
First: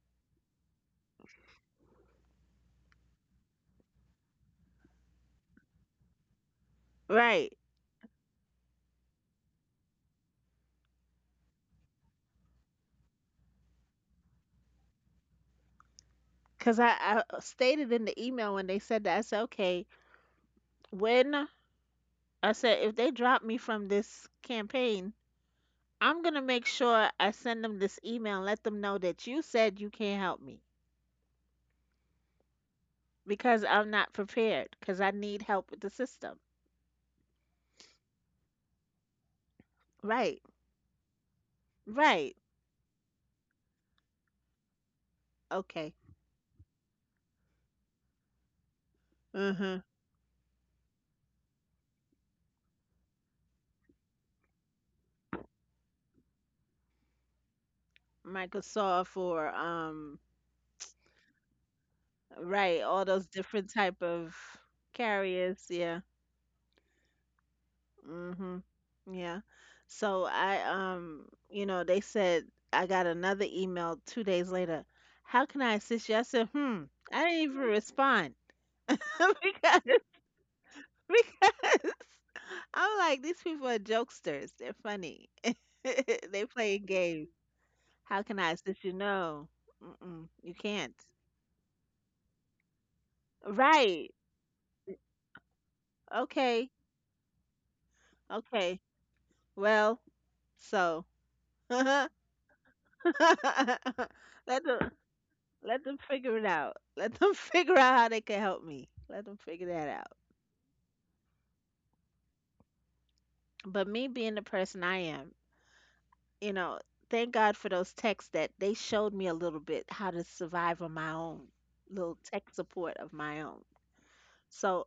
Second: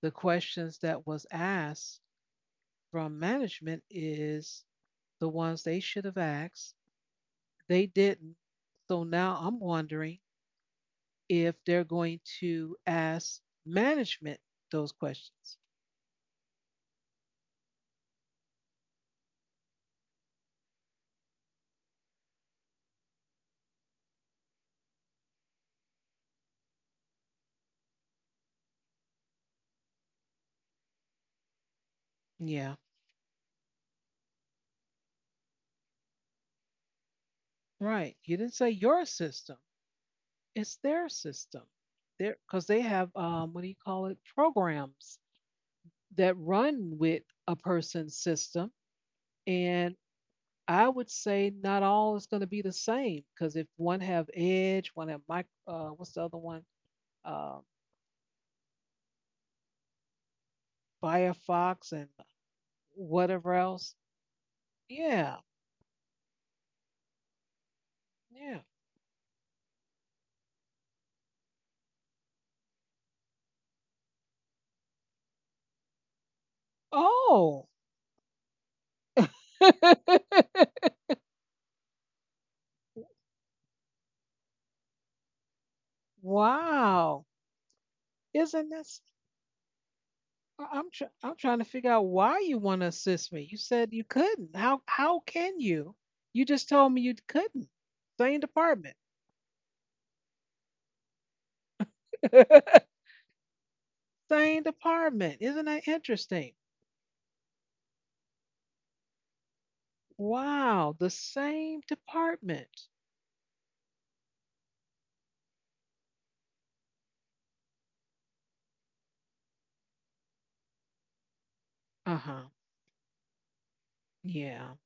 Speaker 1: the questions that was asked from management is the ones they should have asked.
Speaker 2: Right.
Speaker 1: They didn't. So now I'm wondering if they're going to ask management those questions.
Speaker 2: Because I stated in the email when they said that, I said, okay, when I said, if they drop me from this campaign, I'm going to make sure I send them this email and let them know that you said you can't help me,
Speaker 1: Yeah,
Speaker 2: because I'm not prepared because I need help with the system.
Speaker 1: right. You didn't say your system.
Speaker 2: Right.
Speaker 1: It's their system.
Speaker 2: Right.
Speaker 1: They're because they have what do you call it? Programs
Speaker 2: Okay.
Speaker 1: that run with a person's system,
Speaker 2: Mm-hmm.
Speaker 1: and I would say not all is going to be the same because if one have Edge, one have mic, what's the other one? Uh,
Speaker 2: Microsoft or,
Speaker 1: Firefox and
Speaker 2: right, all those
Speaker 1: whatever
Speaker 2: different
Speaker 1: else.
Speaker 2: type of
Speaker 1: Yeah,
Speaker 2: carriers. Yeah.
Speaker 1: yeah.
Speaker 2: Mhm. Yeah. So I, you know, they said I got another email 2 days later. How can I assist you? I said, "Hmm, I didn't even
Speaker 1: Oh.
Speaker 2: respond." Because, because I'm like, these people are jokesters. They're funny. They play
Speaker 1: Wow.
Speaker 2: games. How can I
Speaker 1: Isn't
Speaker 2: assist you?
Speaker 1: this
Speaker 2: No. Mm-mm, you can't.
Speaker 1: I'm trying to figure out why you want to assist me. You said you
Speaker 2: Right.
Speaker 1: couldn't. How can you? You just
Speaker 2: Okay.
Speaker 1: told me you couldn't. Same
Speaker 2: Okay.
Speaker 1: department.
Speaker 2: Well, so that.
Speaker 1: Same
Speaker 2: Let
Speaker 1: department. Isn't that
Speaker 2: them figure it
Speaker 1: interesting?
Speaker 2: out. Let them figure out how they can help me. Let them figure that out.
Speaker 1: Wow, the same department.
Speaker 2: But me being the person I am, you know, thank God for those texts that they showed me a little bit how to survive on my own, little tech
Speaker 1: Uh-huh.
Speaker 2: support of my own.
Speaker 1: Yeah.
Speaker 2: So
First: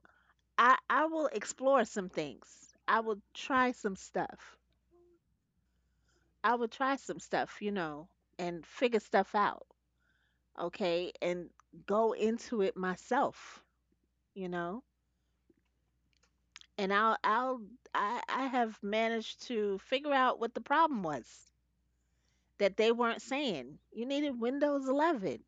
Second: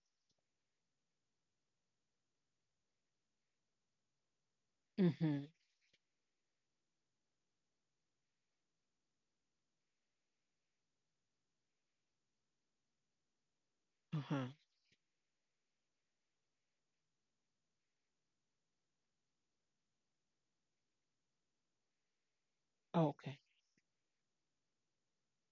Speaker 2: I will explore some things. I will try some stuff.
Speaker 1: Mm-hmm.
Speaker 2: I will try some stuff, you know, and figure stuff out, okay, and go into it myself, you
Speaker 1: Uh-huh.
Speaker 2: know. And I have managed to figure out what the problem was that they weren't
Speaker 1: Okay.
Speaker 2: saying. You needed Windows 11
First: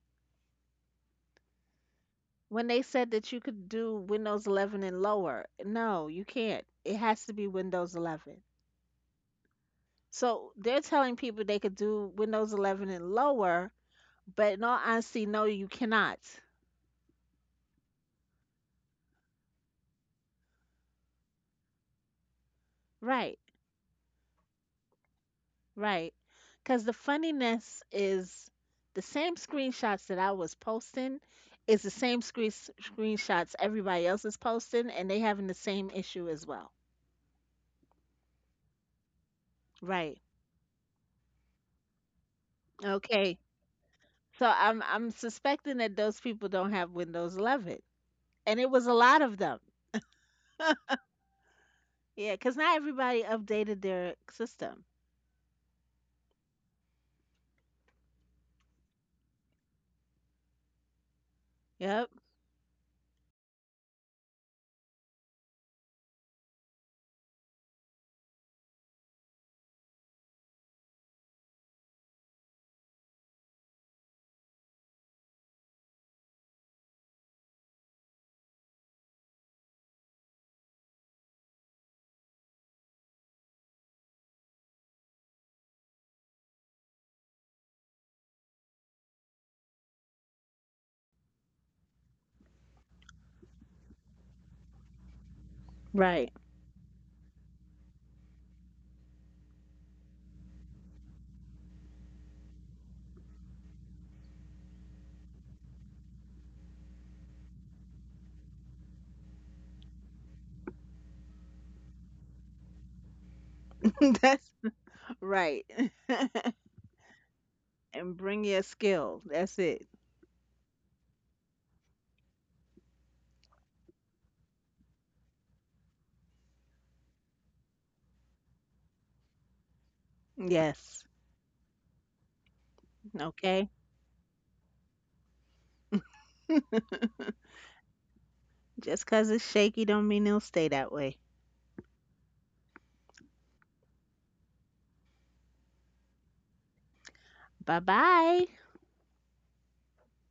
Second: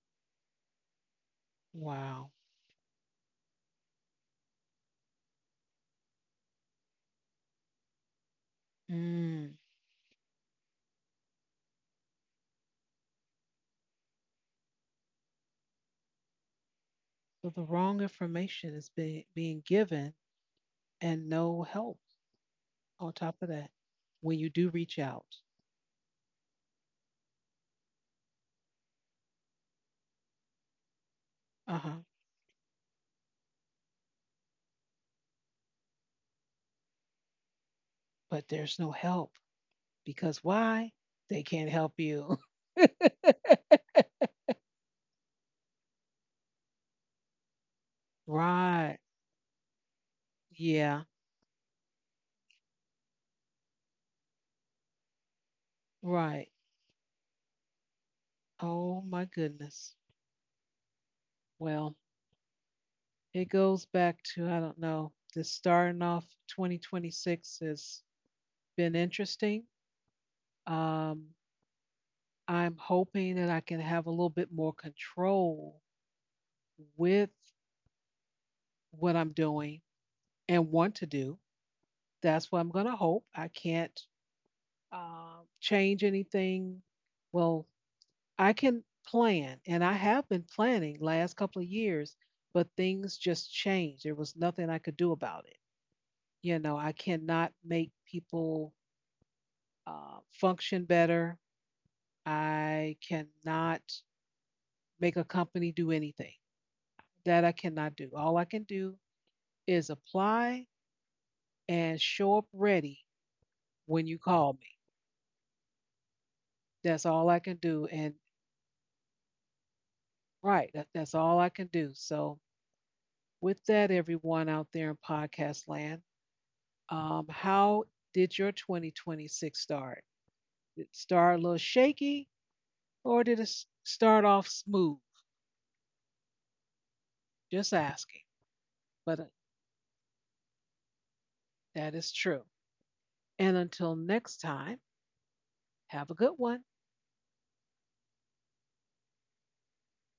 Speaker 1: Wow.
Speaker 2: when they said that you could do Windows 11 and lower. No, you can't. It has to be Windows 11.
Speaker 1: Mm.
Speaker 2: So they're telling people they could do Windows 11 and lower, but in all honesty, no, you cannot.
Speaker 1: So the wrong information is being given and no help. On top
Speaker 2: Right.
Speaker 1: of that, when you do reach out,
Speaker 2: Right. Because the funniness is, the same screenshots that I was posting is the
Speaker 1: uh-huh,
Speaker 2: same screenshots everybody else is posting, and they having the same issue as well.
Speaker 1: but there's no help
Speaker 2: Right.
Speaker 1: because why? They can't help you.
Speaker 2: Okay. So I'm suspecting that those people don't have Windows 11, and it was a
Speaker 1: Right.
Speaker 2: lot of them.
Speaker 1: Yeah.
Speaker 2: Yeah, because not everybody updated their system.
Speaker 1: Right. Oh my goodness. Well,
Speaker 2: Yep.
Speaker 1: it goes back to I don't know. This starting off 2026 has been interesting. Um, I'm hoping that I can have a little bit more control with what I'm doing and want to do. That's what I'm going to hope. I can't change anything, well, I can plan, and I have been planning last couple of years, but things just changed. There was nothing I could do about it.
Speaker 2: Right.
Speaker 1: You know, I cannot make people function better. I cannot make a company do anything. That I cannot do. All I can do is apply and show up ready when you
Speaker 2: That's
Speaker 1: call me.
Speaker 2: right.
Speaker 1: That's all I can do.
Speaker 2: And
Speaker 1: And
Speaker 2: bring your skill. That's it.
Speaker 1: right, that's all I can do. So with that, everyone out there in podcast land, how did your 2026 start? Did it
Speaker 2: Yes.
Speaker 1: start a little shaky or did it
Speaker 2: Okay.
Speaker 1: start off smooth? Just asking.
Speaker 2: Just
Speaker 1: But
Speaker 2: 'cause it's shaky don't mean it'll stay that way.
Speaker 1: that is true. And until next time, have a good one.
Speaker 2: Bye bye.